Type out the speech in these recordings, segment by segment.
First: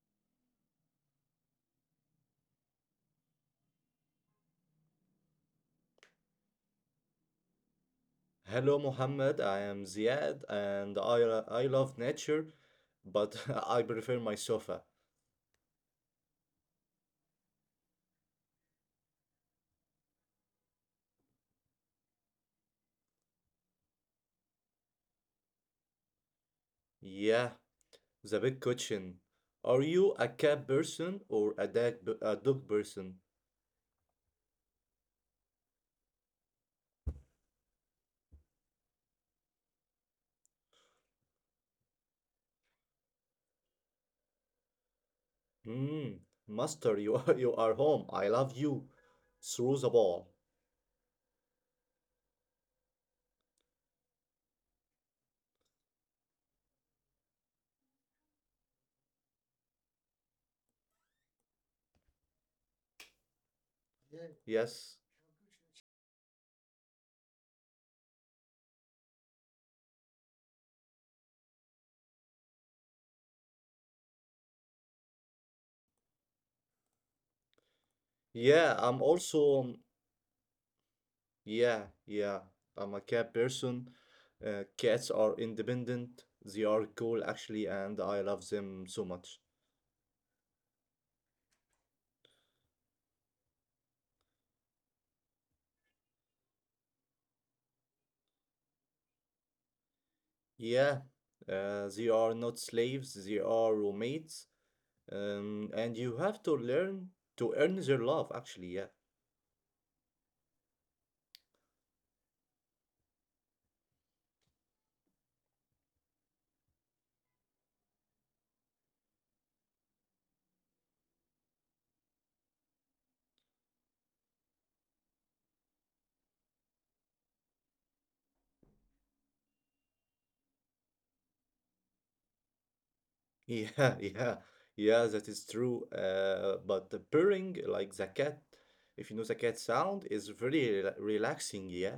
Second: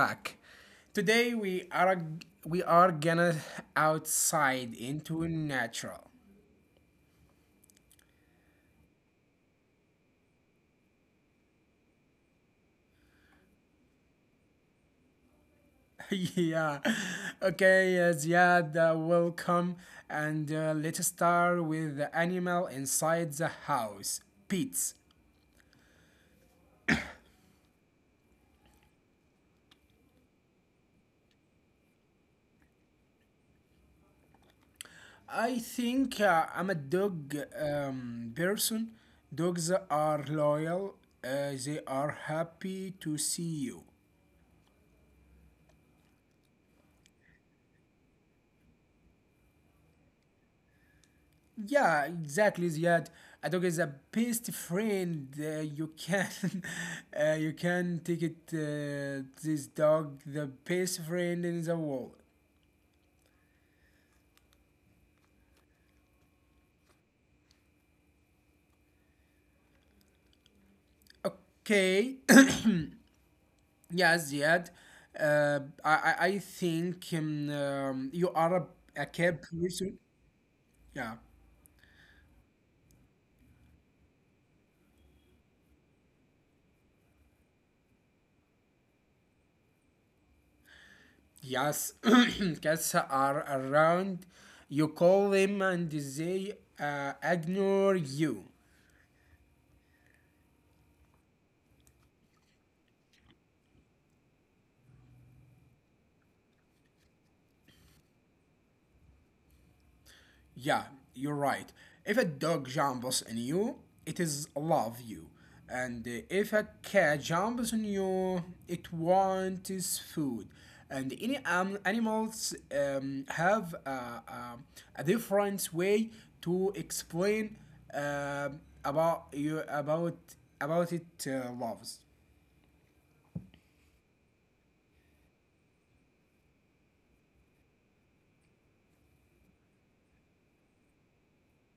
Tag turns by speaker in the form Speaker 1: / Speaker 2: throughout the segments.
Speaker 1: back. Today we are gonna outside into natural.
Speaker 2: Hello, Mohammed. I am Ziad, and I love nature, but I prefer my sofa.
Speaker 1: yeah. Okay, Ziad, welcome. And let's start with the animal inside the house. Pets.
Speaker 2: Yeah, the big cushion. Are you a cat person or a dog person?
Speaker 1: I think I'm a dog person. Dogs are loyal. They are happy to see you.
Speaker 2: Hmm, master, you are, you are home. I love you. Through the ball.
Speaker 1: Yeah, exactly, Ziad. A dog is a best friend. You can, you can take it. This dog, the best friend in the world.
Speaker 2: Yes.
Speaker 1: Okay. yeah, Ziad. I think
Speaker 2: Yeah,
Speaker 1: you
Speaker 2: I'm
Speaker 1: are
Speaker 2: also.
Speaker 1: a cat person. Yeah.
Speaker 2: Yeah, yeah. I'm a cat person. Cats are independent. They are cool, actually, and I love them so much.
Speaker 1: Yes, cats are around. You call them and they ignore you.
Speaker 2: Yeah, they are not slaves, they are roommates, and you have to learn to earn their love, actually. Yeah,
Speaker 1: Yeah, you're right. If a dog jumps on you, it is love you. And if a cat jumps on you, it wants its food. And any animals have a different way to explain about you about it loves.
Speaker 2: yeah, yeah, yeah, that is true. But the purring, like the cat, if you know the cat sound, is very relaxing. Yeah,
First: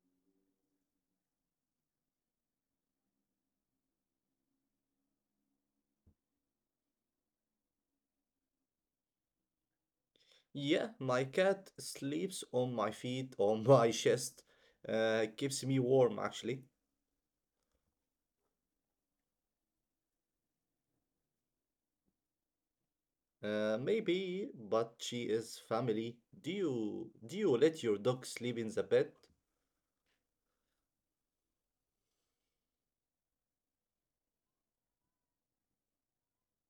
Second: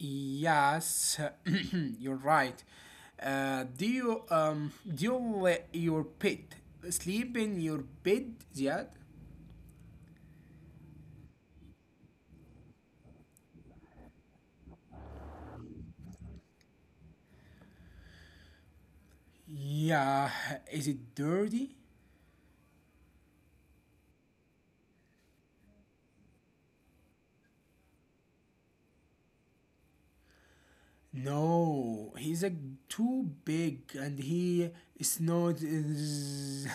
Speaker 1: Yes, you're right. Do you do you let your pet sleep in your bed, Ziad?
Speaker 2: yeah, my cat sleeps on my feet, on my chest, keeps me warm, actually.
Speaker 1: Yeah, is it dirty?
Speaker 2: Maybe, but she is family. Do you let your dog sleep in the bed?
Speaker 1: No, he's a too big and he is not.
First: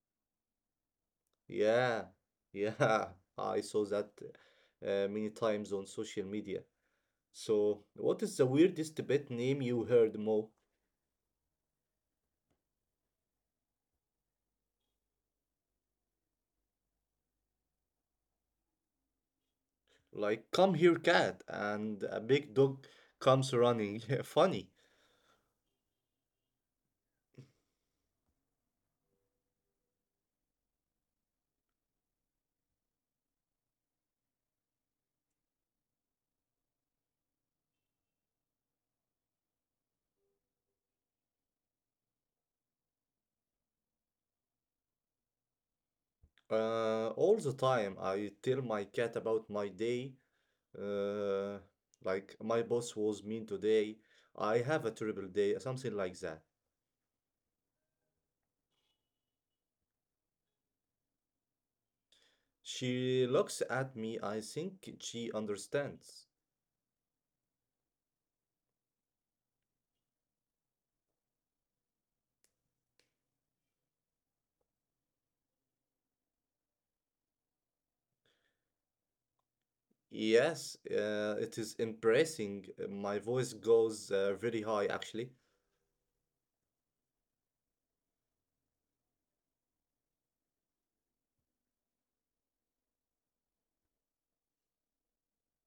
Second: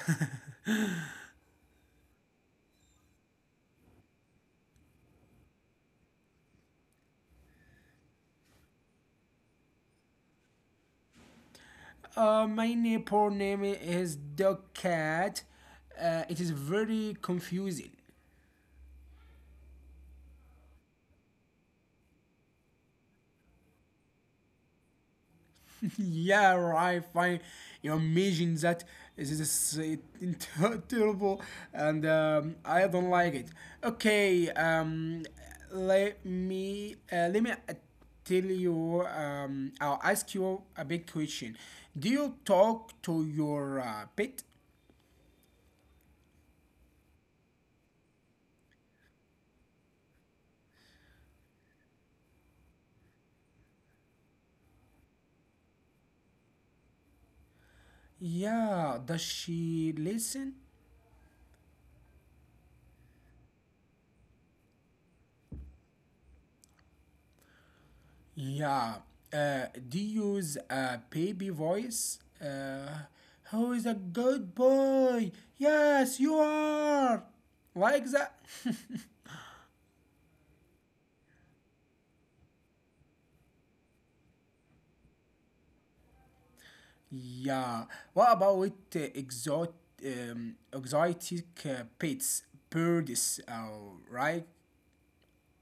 Speaker 2: Yeah, yeah, I saw that many times on social media. So, what is the weirdest pet name you heard, Mo?
Speaker 1: my neighbor name is Dog Cat. It is very confusing.
Speaker 2: Like, come here, cat, and a big dog comes running. Funny.
Speaker 1: Yeah, I find you know, imagine that this is terrible, and I don't like it. Okay, let me tell you. I'll ask you a big question. Do you talk to your pet?
Speaker 2: All the time, I tell my cat about my day. Uh, like, my boss was mean today. I have a terrible day, something like that.
Speaker 1: Yeah. Does she listen?
Speaker 2: She looks at me. I think she understands.
Speaker 1: Yeah. Do you use a baby voice? Who is a good boy? Yes, you are. Like that?
Speaker 2: Yes, it is impressing. My voice goes very high, actually.
Speaker 1: yeah. What about exot- exotic pets, birds? Right?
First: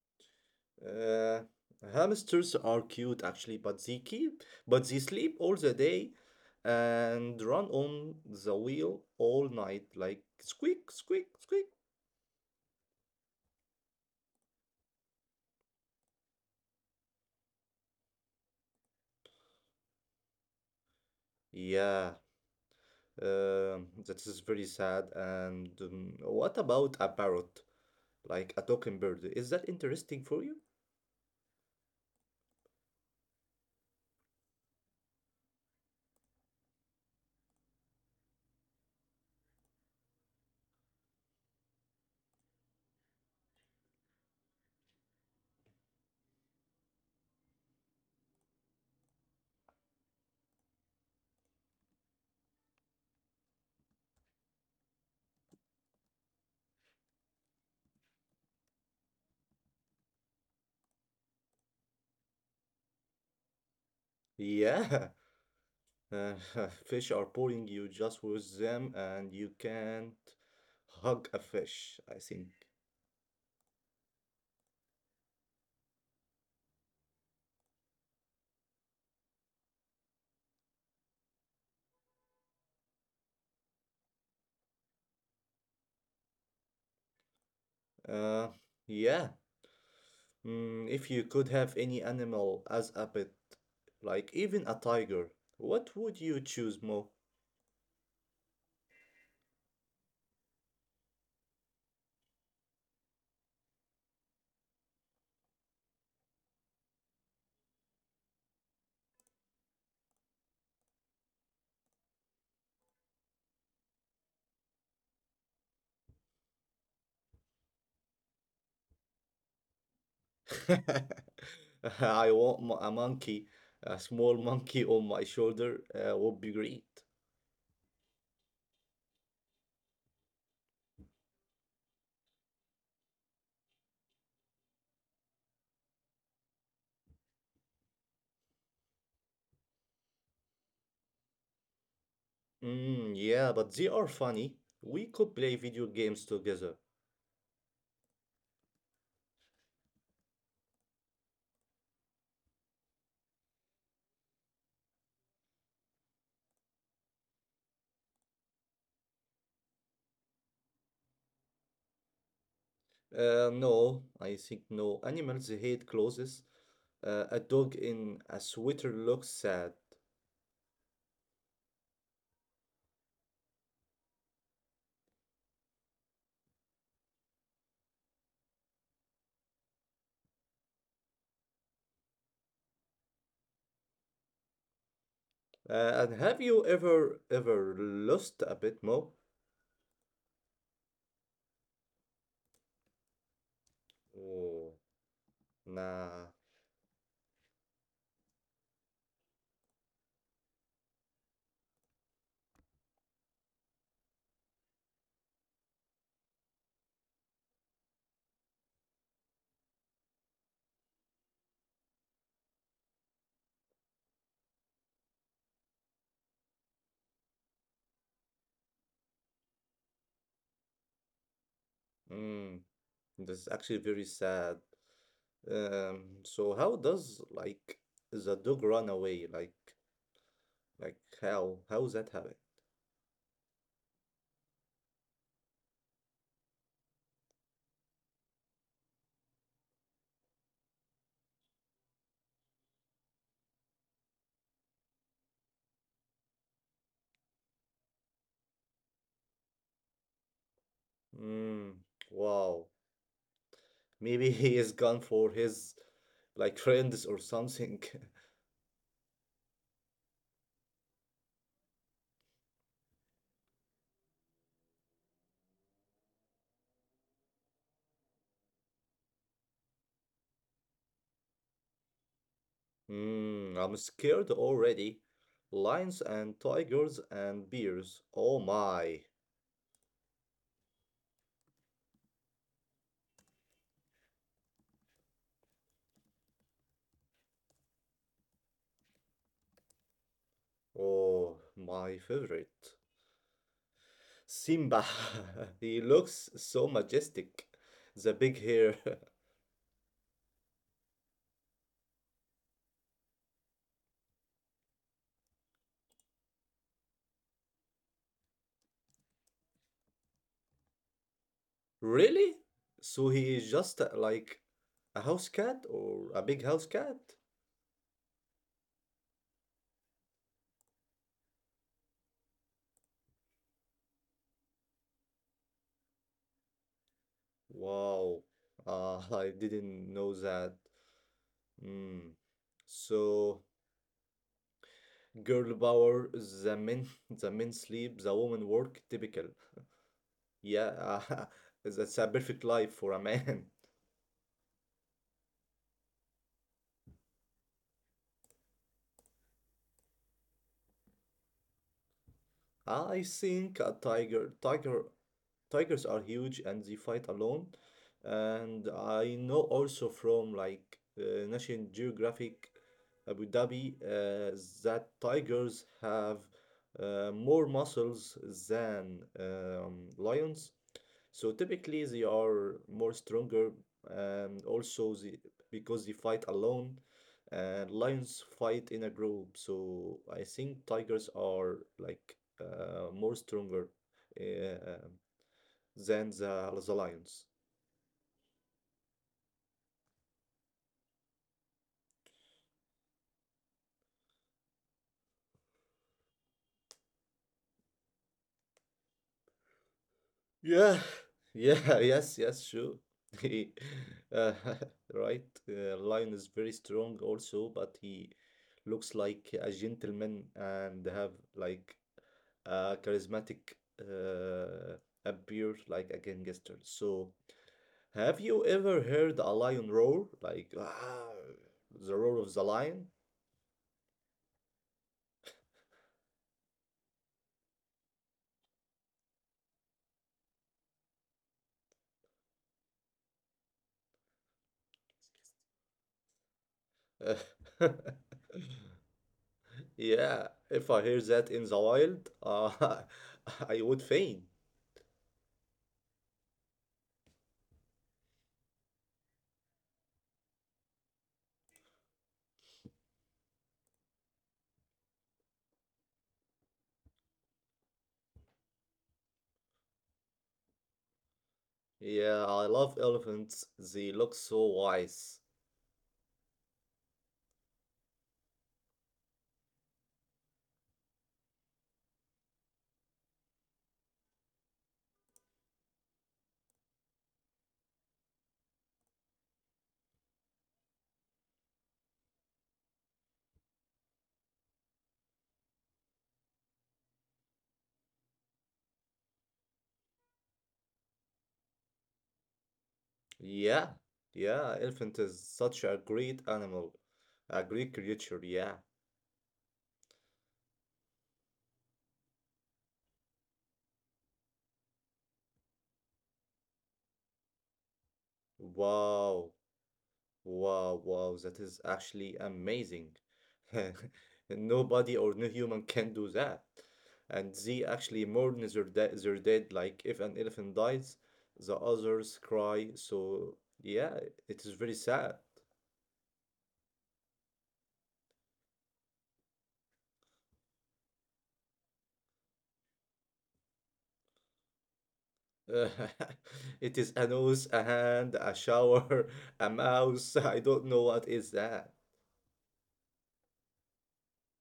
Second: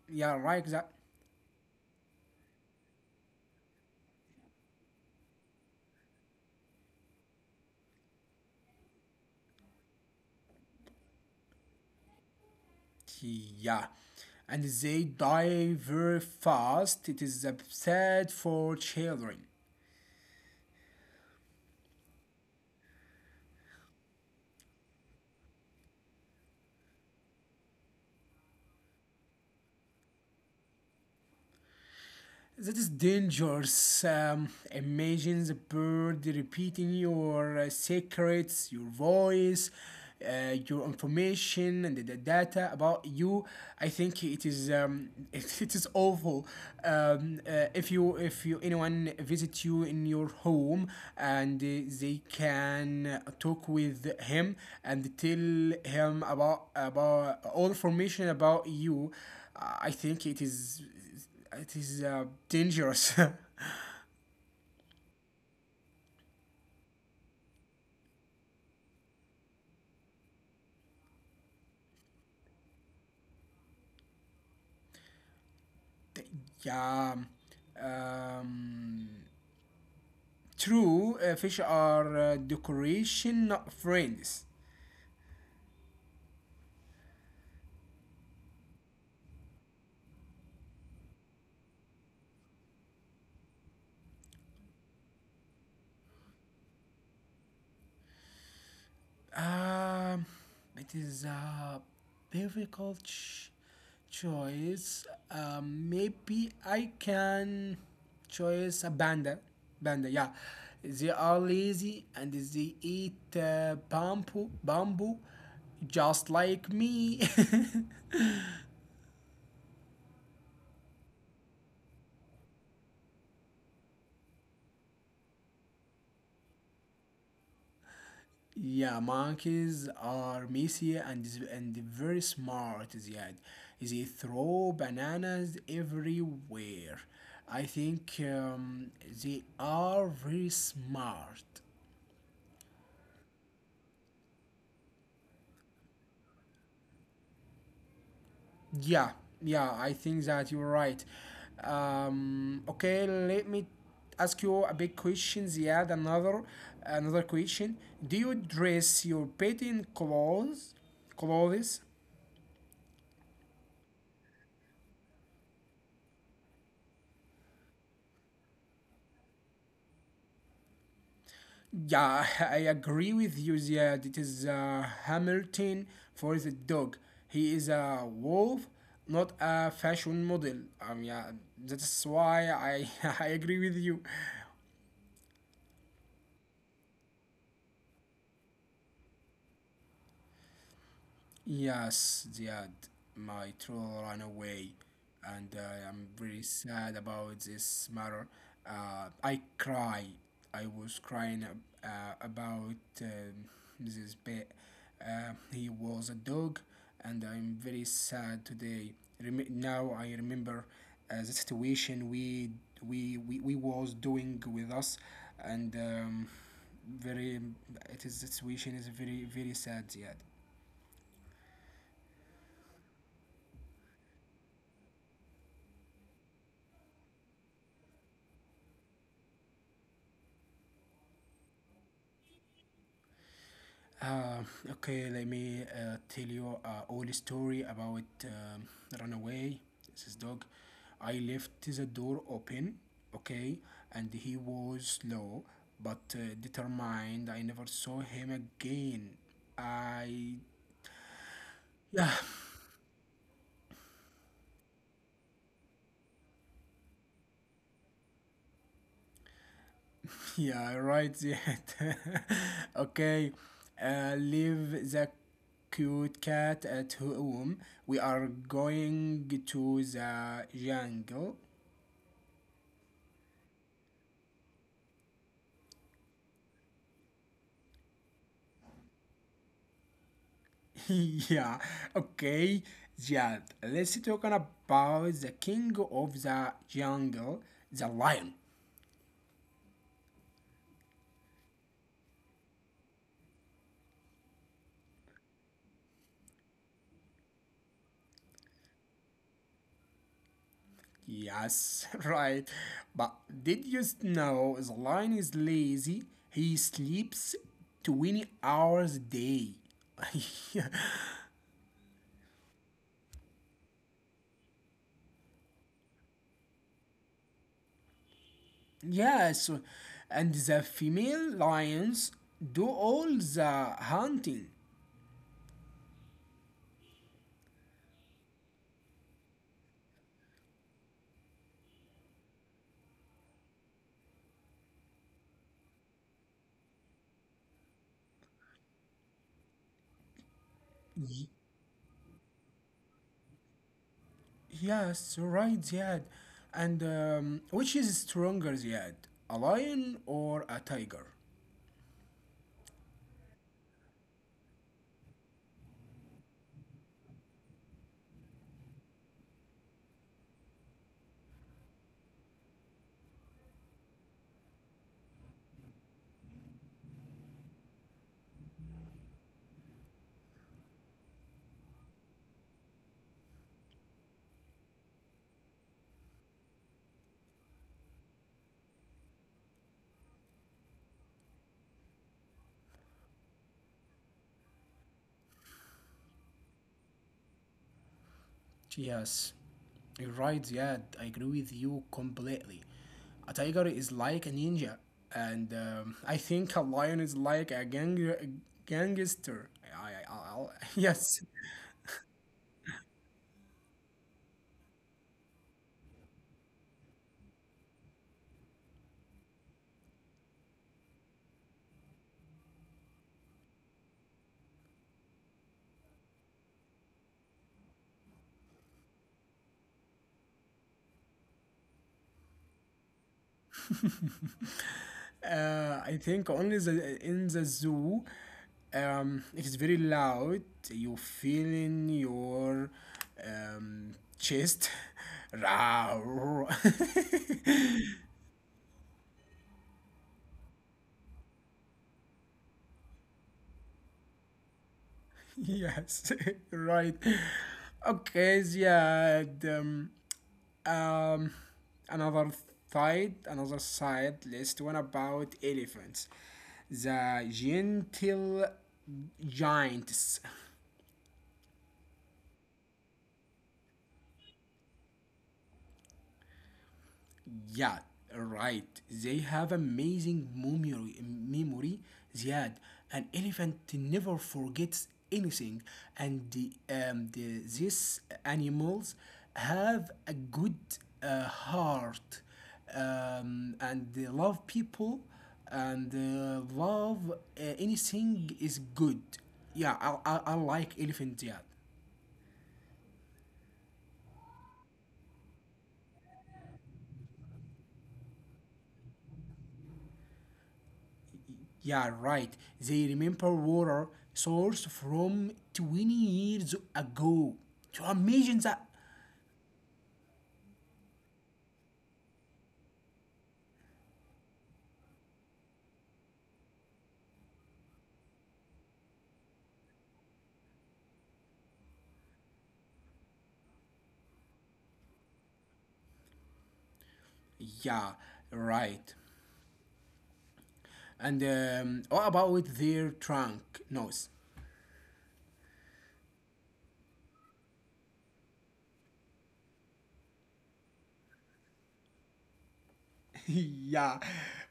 Speaker 1: Yeah, like that.
Speaker 2: Uh, hamsters are cute, actually, but they sleep all the day and run on the wheel all night, like squeak, squeak, squeak.
Speaker 1: Yeah. And they die very fast. It is sad for children.
Speaker 2: Yeah, that is very sad. And what about a parrot? Like a talking bird. Is that interesting for you?
Speaker 1: That is dangerous. Imagine the bird repeating your secrets, your voice, your information, and the data about you. I think it is it is awful. If you anyone visit you in your home and they can talk with him and tell him about all information about you, I think it is dangerous.
Speaker 2: Yeah, uh, fish are boring. You just with them, and you can't hug a fish. I think.
Speaker 1: yeah. Um, true, fish are decoration, not friends.
Speaker 2: Uh, yeah, Mm, if you could have any animal as a pet, like even a tiger, what would you choose, Mo?
Speaker 1: Um, it is a difficult ch- choice. Maybe I can choose a panda. Panda, yeah. They are lazy and they eat bamboo, just like me.
Speaker 2: I want a monkey. A small monkey on my shoulder would be great.
Speaker 1: Yeah, monkeys are messy and very smart, Ziad. They throw bananas everywhere. I think they are very smart.
Speaker 2: Mm, yeah, but they are funny. We could play video games together.
Speaker 1: Yeah, yeah, I think that you're right. Okay, let me ask you a big question, Ziad. Another question. Do you dress your pet in clothes? Clothes?
Speaker 2: No, I think no. Animals hate clothes. A dog in a sweater looks sad.
Speaker 1: Yeah, I agree with you, Ziad. It is Hamilton for the dog. He is a wolf, not a fashion model. Yeah, that's why I, I agree with you.
Speaker 2: And have you ever lost a pet, Mo?
Speaker 1: Yes, Ziad, my troll ran away,
Speaker 2: Oh.
Speaker 1: and I'm very
Speaker 2: Nah.
Speaker 1: sad about this matter. I cry. I was about this pet. He was a dog, and I'm very sad today. Now I remember the situation we was doing with us, and very it is the situation is very very sad, Ziad.
Speaker 2: Mm, this is actually very sad. So how does like the dog run away? Like like how that happen?
Speaker 1: Okay, let me tell you all story about runaway. This is dog. I left the door open, okay, and he was slow but determined. I never saw him again. I
Speaker 2: Mm,
Speaker 1: yeah
Speaker 2: wow. Maybe he is gone for his like friends or something.
Speaker 1: yeah right yet. okay, leave the cute cat at home. We are going to the jungle.
Speaker 2: Mm, I'm scared already. Lions and tigers and bears. Oh my.
Speaker 1: yeah, okay, yeah. Let's talk about the king of the jungle, the lion.
Speaker 2: Oh, my favorite. Simba. He looks so majestic. The big hair.
Speaker 1: Yes, right. But did you know the lion is lazy? He sleeps 20 hours a day.
Speaker 2: Really? So he is just like a house cat, or a big house cat?
Speaker 1: yes, and the female lions do all the hunting.
Speaker 2: Wow. I didn't know that. Mm. So girl power, the men, the men sleep, the woman work, typical. Yeah, that's a perfect life for a man.
Speaker 1: Yes, right, Ziad. And which is stronger, Ziad? A lion or a tiger?
Speaker 2: I think tigers are huge and they fight alone. And I know also from like National Geographic Abu Dhabi that tigers have more muscles than lions. So typically they are more stronger and also because they fight alone and lions fight in a group. So I think tigers are like more stronger uh, than the lions.
Speaker 1: Yes, you're right, Ziad. I agree with you completely. A tiger is like a ninja, and I think a lion is like a gangster. I, I, I,
Speaker 2: Yeah,
Speaker 1: yes.
Speaker 2: yeah, yes, yes, sure. He, uh, right, Lion is very strong also, but he looks like a gentleman and have like a charismatic uh, appear like a gangster. So, have you ever heard a lion roar? Like, ah, the roar of the lion?
Speaker 1: I think only the in the zoo, it is very loud. You feel in your um, chest. Roar.
Speaker 2: Yeah, if I hear that in the wild, I would faint.
Speaker 1: yes, right. Okay, Um, um, another another side. List one about elephants. The gentle giants.
Speaker 2: Yeah, I love elephants. They look so wise.
Speaker 1: Yeah, right. They have amazing memory. Ziad, an elephant never forgets anything, and these animals have a good heart, and they love people, and love anything is good. Yeah, I like elephant. Ziad.
Speaker 2: Yeah, yeah, elephant is such a great animal, a great creature. Yeah.
Speaker 1: Yeah, right. They remember water source from 20 years ago. To imagine that.
Speaker 2: Wow, wow, wow. That is actually amazing. Nobody or no human can do that. And they actually mourn their dead. Like if an elephant dies, the others cry. So yeah, it is very sad.
Speaker 1: Yeah, right. And what about their trunk nose?
Speaker 2: Uh, it is a nose, a hand, a shower, a mouse. I don't know what is that.
Speaker 1: yeah.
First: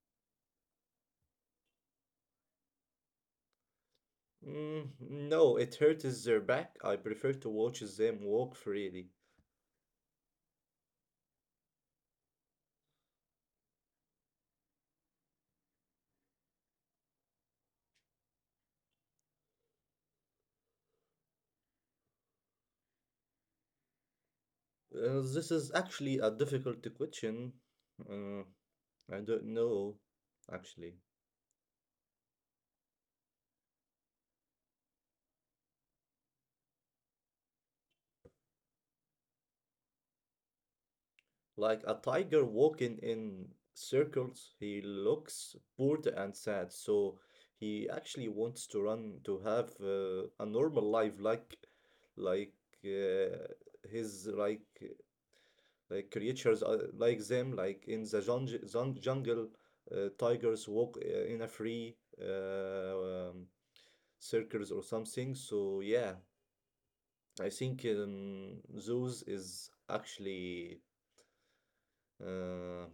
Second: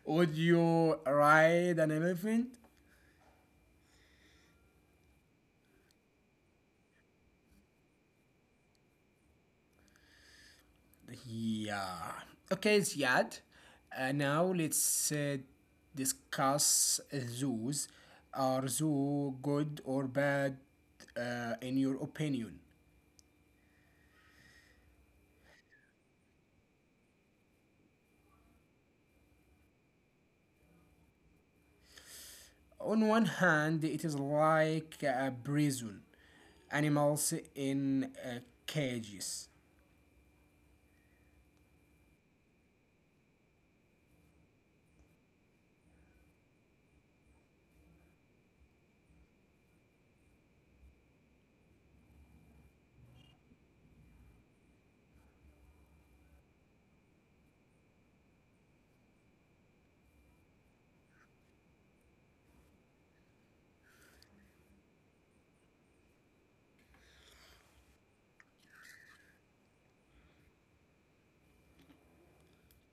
Speaker 1: Would you ride an elephant?
Speaker 2: Mm, no, it hurts their back. I prefer to watch them walk freely.
Speaker 1: Yeah. Okay, it's Ziad. Now let's discuss zoos. Are zoo good or bad in your opinion?
Speaker 2: This is actually a difficult question. Uh, I don't know, actually.
Speaker 1: On one hand, it is like a prison, animals in cages.
Speaker 2: Like a tiger walking in circles, he looks bored and sad, so he actually wants to run to have a normal life like uh, his like like creatures like them like in the jungle, jungle tigers walk in a free circles or something. So yeah, I think zoos is actually uh,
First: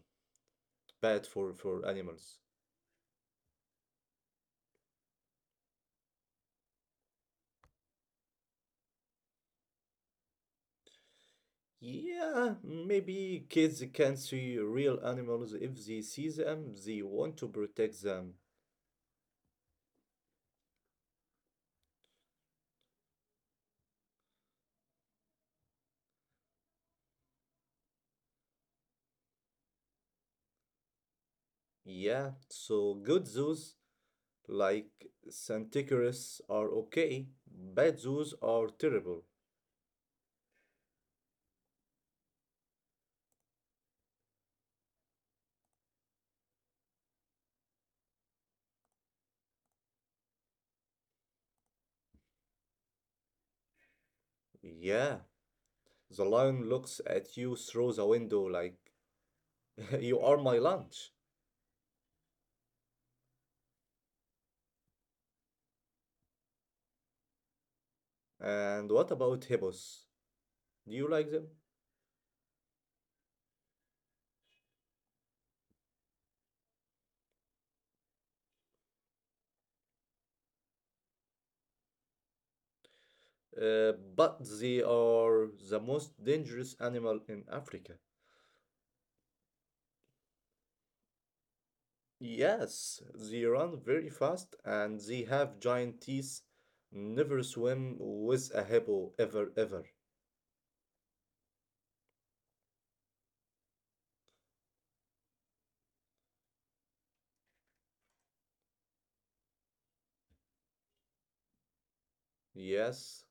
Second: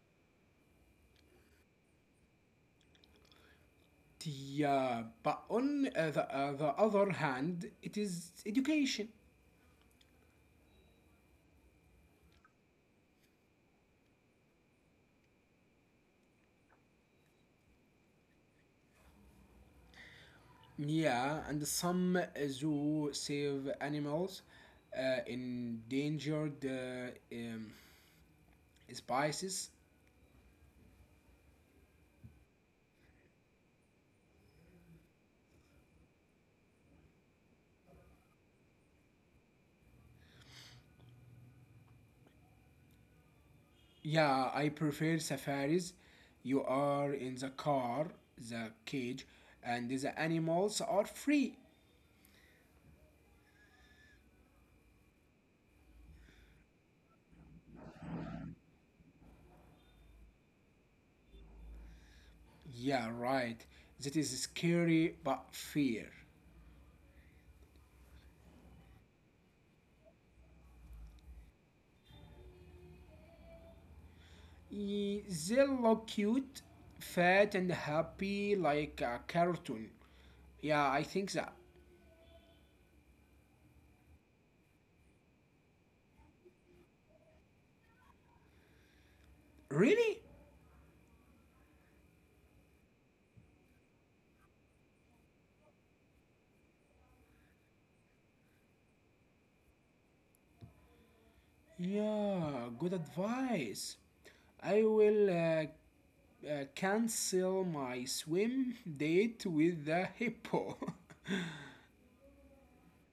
Speaker 2: bad for animals.
Speaker 1: Yeah, but on the other hand, it is education.
Speaker 2: Yeah, maybe kids can see real animals if they see them, they want to protect them.
Speaker 1: Yeah, and some zoo save animals, endangered um, species.
Speaker 2: Yeah, so good zoos like Santicorus are okay, bad zoos are terrible.
Speaker 1: Yeah, I prefer safaris. You are in the car, the cage, and the animals are free.
Speaker 2: Yeah, the lion looks at you through the window like you are my lunch.
Speaker 1: Yeah, right. That is scary but fair.
Speaker 2: And what about hippos? Do you like them?
Speaker 1: They look cute, fat, and happy like a cartoon. Yeah, I think that.
Speaker 2: But they are the most dangerous animal in Africa.
Speaker 1: Really?
Speaker 2: Yes, they run very fast and they have giant teeth. Never swim with a hippo ever, ever.
Speaker 1: Yeah, good advice. I will cancel my swim date with the hippo.
Speaker 2: Yes,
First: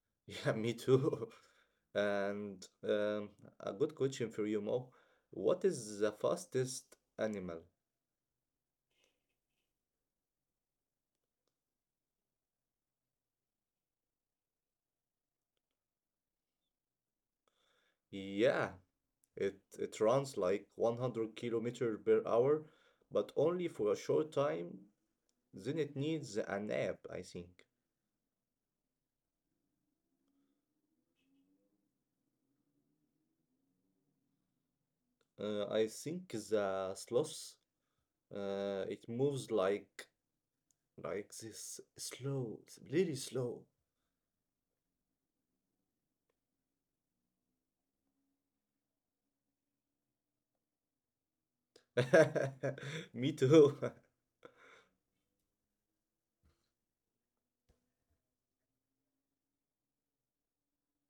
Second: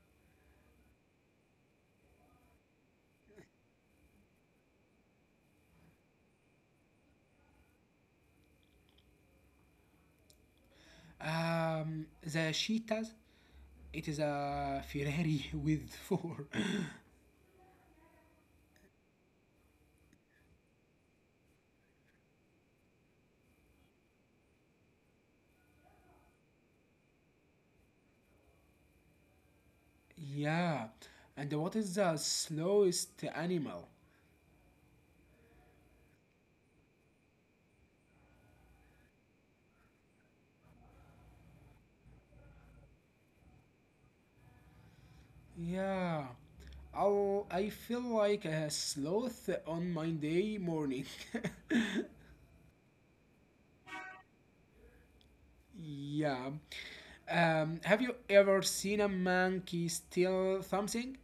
Speaker 2: yeah, me too. And a good question for you, Mo. What is the fastest animal?
Speaker 1: the cheetahs. It is a Ferrari with four.
Speaker 2: Yeah, it runs like 100 kilometer per hour, but only for a short time. Then it needs a nap, I think.
Speaker 1: Yeah, and what is the slowest animal?
Speaker 2: I think the sloth. It moves like this slow, really slow.
Speaker 1: Yeah, I feel like a sloth on Monday morning.
Speaker 2: Me too.
Speaker 1: yeah. Have you ever seen a monkey steal something?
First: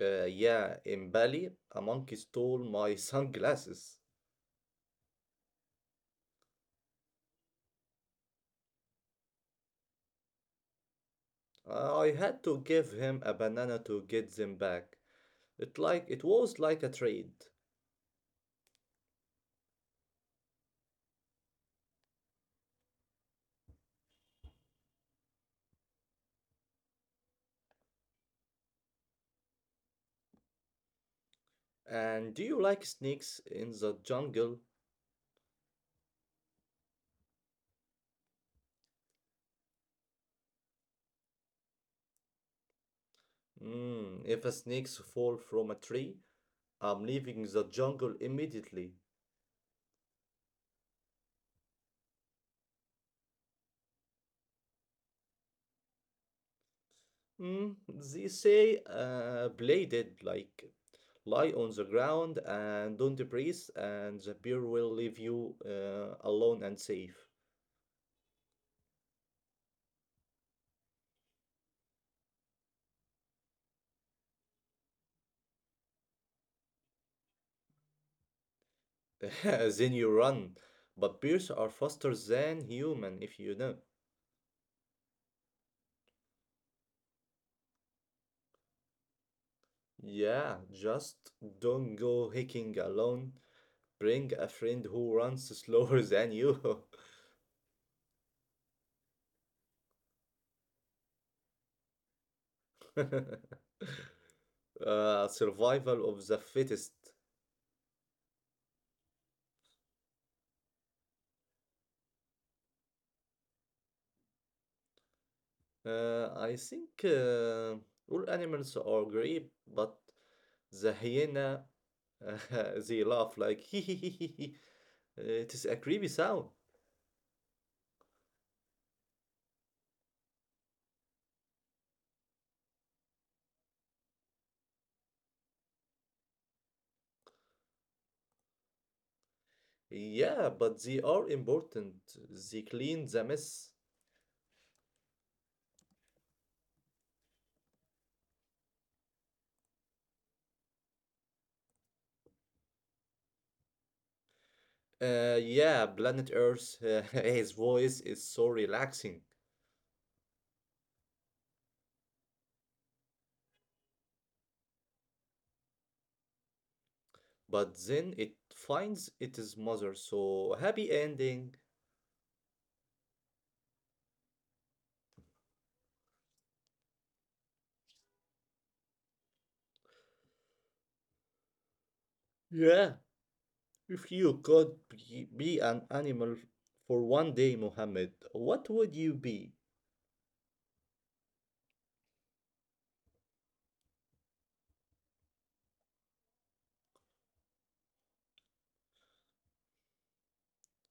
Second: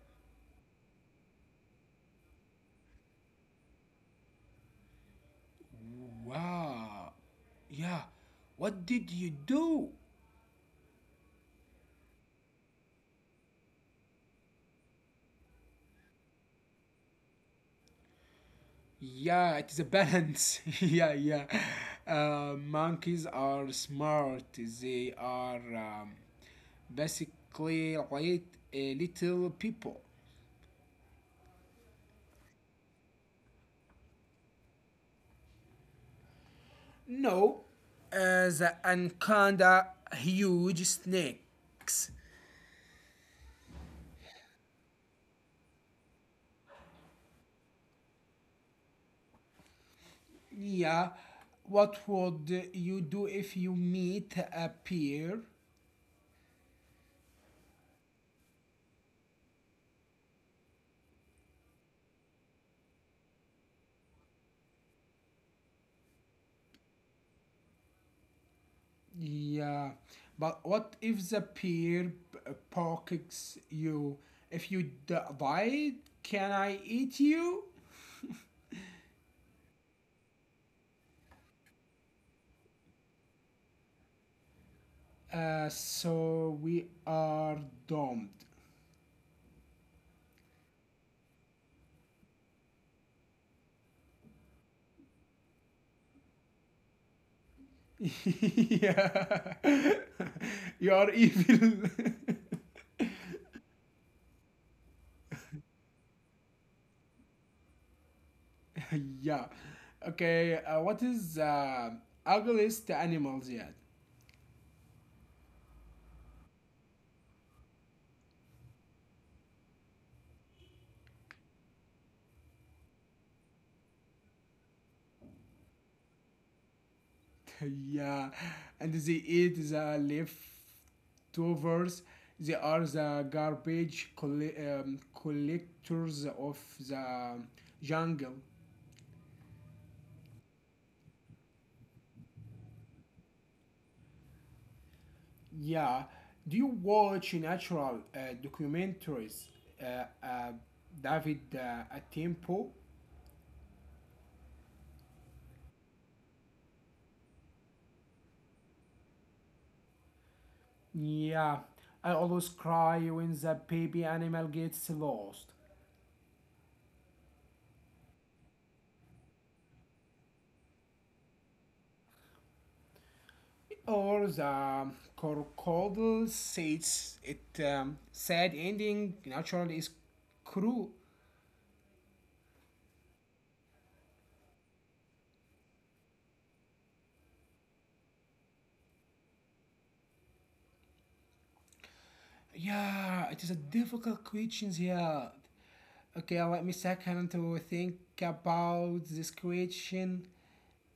Speaker 2: Yeah, in Bali, a monkey stole my sunglasses.
Speaker 1: Wow. Yeah. What did you do?
Speaker 2: I had to give him a banana to get them back. It it was like a trade.
Speaker 1: Yeah, it is a balance. yeah, yeah. Monkeys are smart. They are basically like little people.
Speaker 2: And do you like snakes in the jungle?
Speaker 1: No, uh, the anaconda huge snakes.
Speaker 2: Mm, if a snakes fall from a tree, I'm leaving the jungle immediately.
Speaker 1: Yeah, what would you do if you meet a bear?
Speaker 2: Mm, they say bladed, like lie on the ground and don't breathe, and the bear will leave you alone and safe.
Speaker 1: Yeah, but what if pokes you? If you died, can I eat you?
Speaker 2: Then you run. But bears are faster than human, if you know.
Speaker 1: So we are domed.
Speaker 2: Yeah, just don't go hiking alone. Bring a friend who runs slower than you.
Speaker 1: yeah, you are evil.
Speaker 2: Survival of the fittest.
Speaker 1: yeah. Okay. What is ugliest animals yet?
Speaker 2: I think all animals are great, but the hyena, uh, they laugh like hee hee hee hee hee. It is a creepy sound.
Speaker 1: Yeah, and they eat the leftovers. They are the collectors of the jungle.
Speaker 2: Yeah, but they are important. They clean the mess.
Speaker 1: Yeah. Do you watch natural documentaries, uh, uh, David Atempo?
Speaker 2: Yeah, planet Earth, his voice is so relaxing.
Speaker 1: Yeah. I always cry when the baby animal gets lost.
Speaker 2: But then it finds its mother, so happy ending.
Speaker 1: Or the crocodile says it sad ending naturally is cruel.
Speaker 2: Yeah. If you could be an animal for one day, Mohammed, what would you be?
Speaker 1: Yeah, it is a difficult question here. Okay, let me second to think about this question.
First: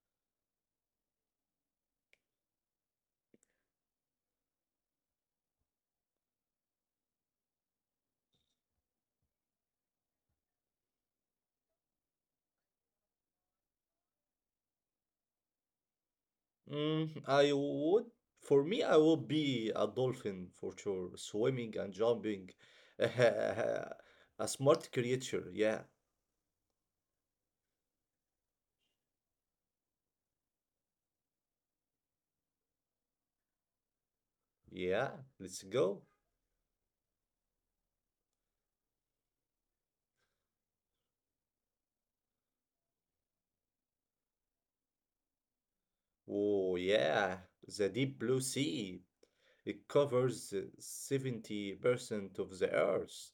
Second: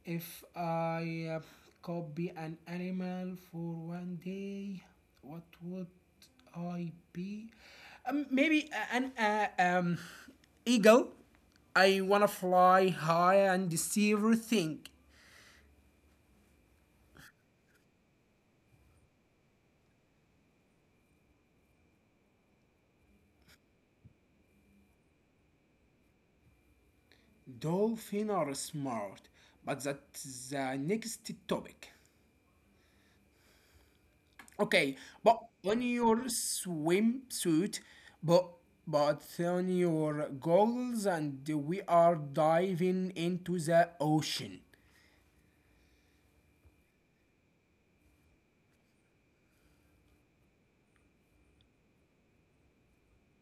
Speaker 1: If I could an animal for 1 day, what would I be? Maybe a- an eagle. I wanna fly high and see everything.
Speaker 2: Mm, I would, for me, I would be a dolphin for sure, swimming and jumping. A smart creature, yeah.
Speaker 1: Dolphins are smart, but that's the next topic. Okay,
Speaker 2: Yeah,
Speaker 1: but
Speaker 2: let's
Speaker 1: on
Speaker 2: go.
Speaker 1: your swimsuit, but but on your goggles, and we are diving into the ocean.
Speaker 2: Oh, yeah, the deep blue sea. It covers 70% of the Earth.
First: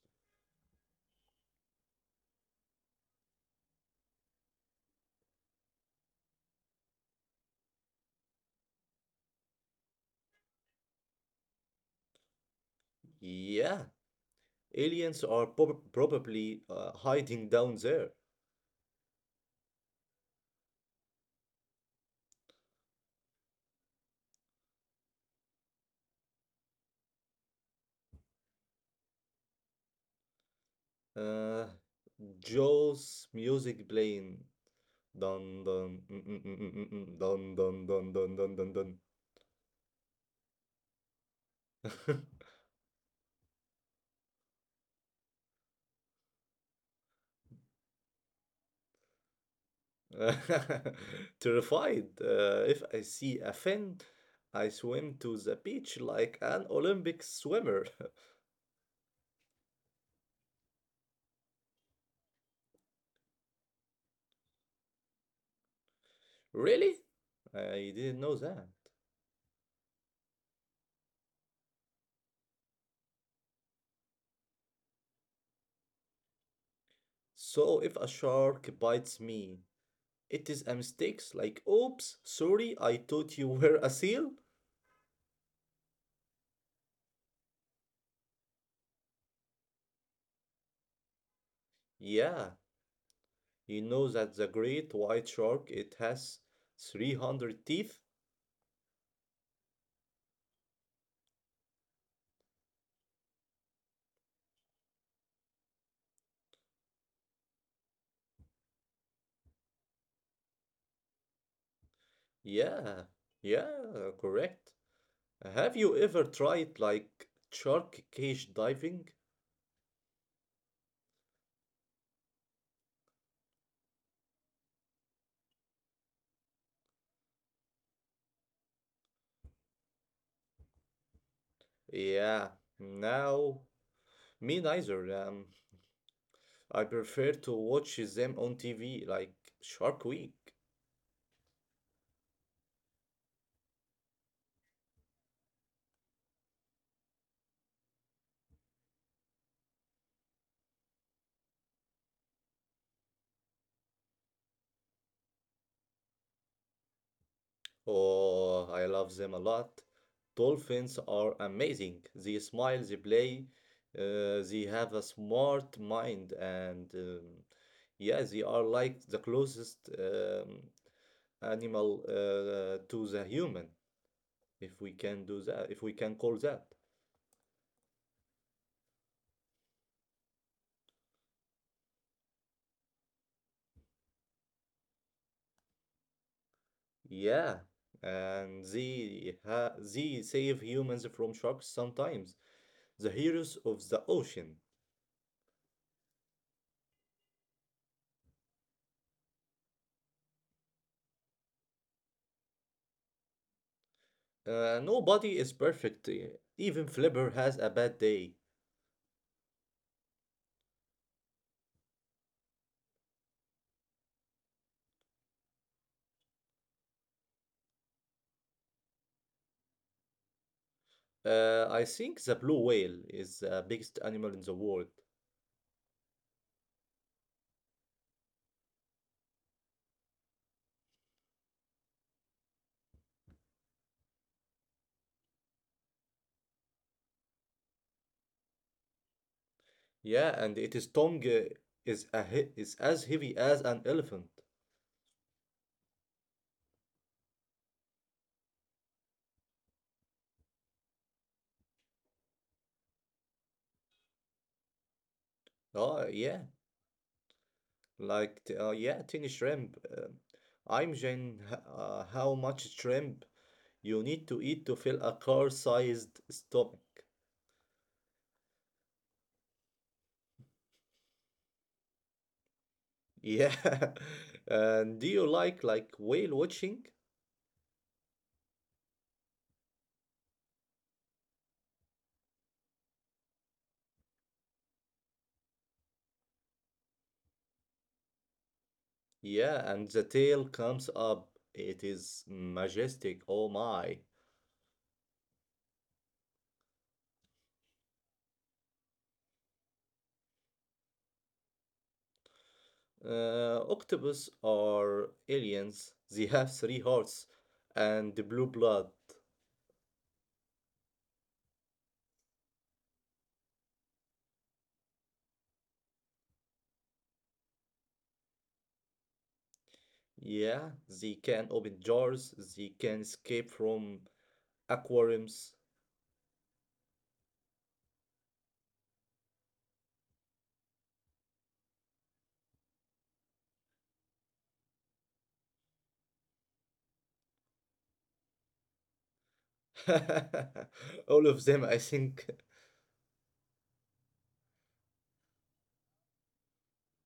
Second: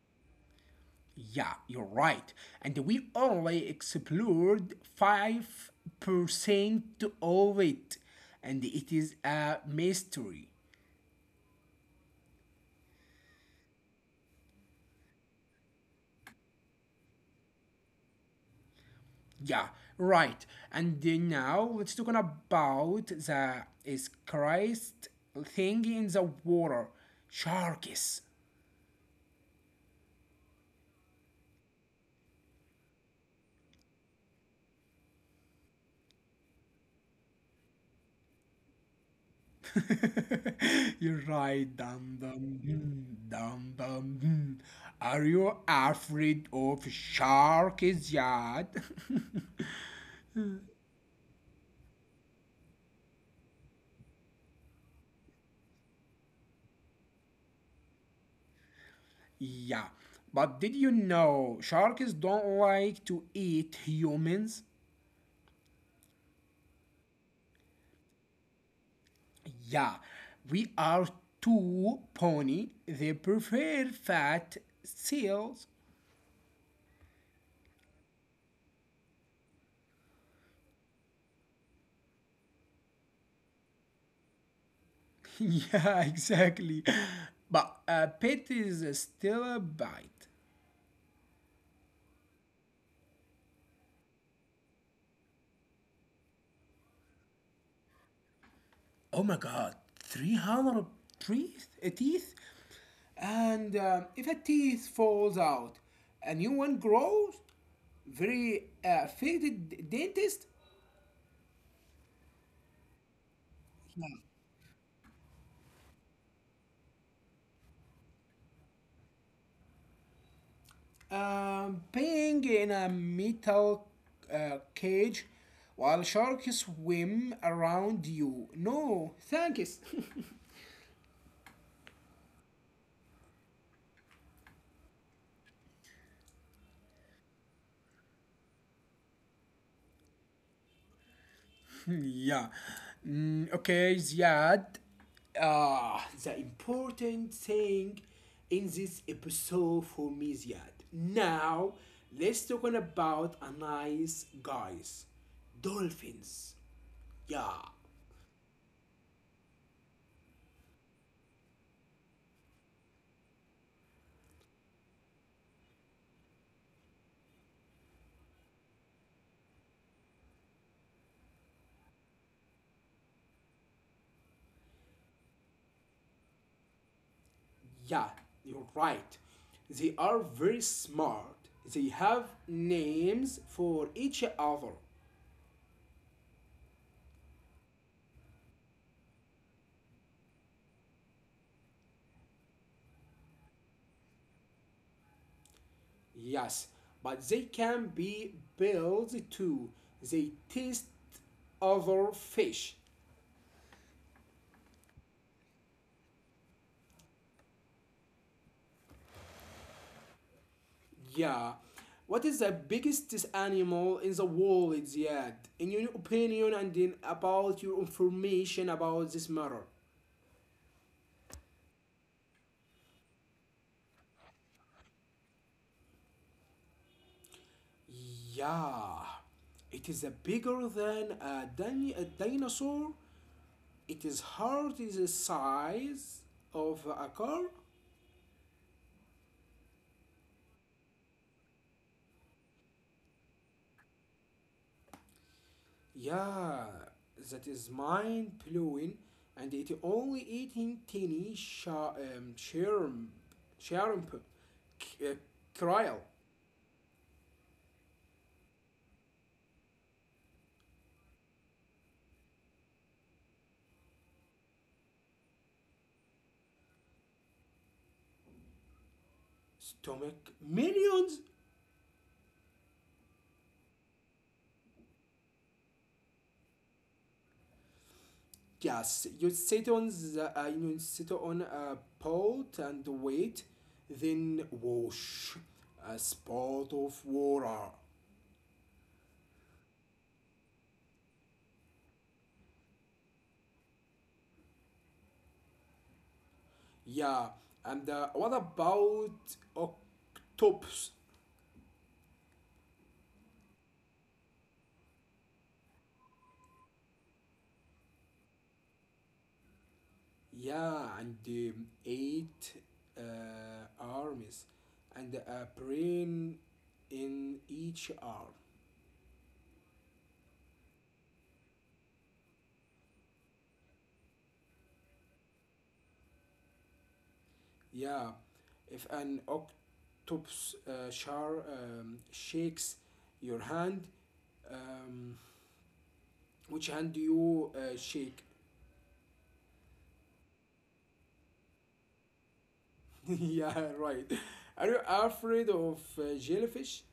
Speaker 1: Yeah, you're right. And we only explored 5% of it, and it is a mystery.
Speaker 2: Yeah, aliens are probably hiding down there.
Speaker 1: Yeah, right. And now let's talk about the is Christ thing in the water. Sharks.
Speaker 2: Uh, Joe's music playing. Dun dun mm, mm, mm, mm, mm, mm, dun dun dun dun dun dun
Speaker 1: You're right,
Speaker 2: dun.
Speaker 1: dum dum dum dum dum. Are you afraid of sharks yet?
Speaker 2: Terrified, if I see a fin, I swim to the beach like an Olympic swimmer.
Speaker 1: yeah, but did you know sharks don't like to eat humans?
Speaker 2: Really? I didn't know that.
Speaker 1: Yeah, we are too pony. They prefer fat seals.
Speaker 2: So if a shark bites me, it is a mistake, like, oops, sorry, I thought you were a seal?
Speaker 1: yeah, exactly. But a pet is still a bite.
Speaker 2: Yeah, you know that the great white shark, it has 300 teeth?
Speaker 1: Oh my god, 300 teeth and if a teeth falls out a new one grows very affected dentist.
Speaker 2: Yeah, yeah, correct. Have you ever tried like shark cage diving?
Speaker 1: Being in a metal cage while sharks swim around you, no thanks.
Speaker 2: Yeah, no, me neither. I prefer to watch them on TV like Shark Week.
Speaker 1: Yeah. Mm, okay, Ziad. The important thing in this episode for me, Ziad. Now, let's talk on about a nice guys. Dolphins. Yeah,
Speaker 2: Oh, I love them a lot. Dolphins are amazing. They smile, they play, they have a smart mind, and yeah, they are like the closest animal to the human, if we can do that, if we can call that.
Speaker 1: yeah, you're right. They are very smart. They have names for each other.
Speaker 2: Yeah, and they save humans from sharks sometimes. The heroes of the ocean.
Speaker 1: Yes, but they can be built too. They taste other fish.
Speaker 2: Nobody is perfect. Even Flipper has a bad day.
Speaker 1: Yeah. What is the biggest animal in the world yet? In your opinion and in about your information about this matter?
Speaker 2: I think the blue whale is the biggest animal in the world.
Speaker 1: Yeah. It is a bigger than a dinosaur. It is hard is the size of a car.
Speaker 2: Yeah, and its tongue is a he is as heavy as an elephant.
Speaker 1: Yeah, that is mind blowing, and it only eating shrimp, c- uh,
Speaker 2: Oh,
Speaker 1: krill,
Speaker 2: yeah, like yeah, tiny shrimp. I imagine how much shrimp you need to eat to fill a car-sized stomach.
Speaker 1: stomach, millions.
Speaker 2: Yeah, and do you like whale watching?
Speaker 1: Yes, you sit on you sit on a pot and wait, then wash a spot of water.
Speaker 2: Yeah, and the tail comes up. It is majestic. Oh my.
Speaker 1: Yeah, and what about octopus?
Speaker 2: Octopus are aliens. They have 3 hearts and the blue blood.
Speaker 1: Yeah, and eight uh, arms and a brain in each arm.
Speaker 2: Yeah, they can open jars. They can escape from aquariums.
Speaker 1: Yeah, if an octopus shakes your hand, um, which hand do you shake?
Speaker 2: All of them, I think.
Speaker 1: yeah, right. Are you afraid of jellyfish?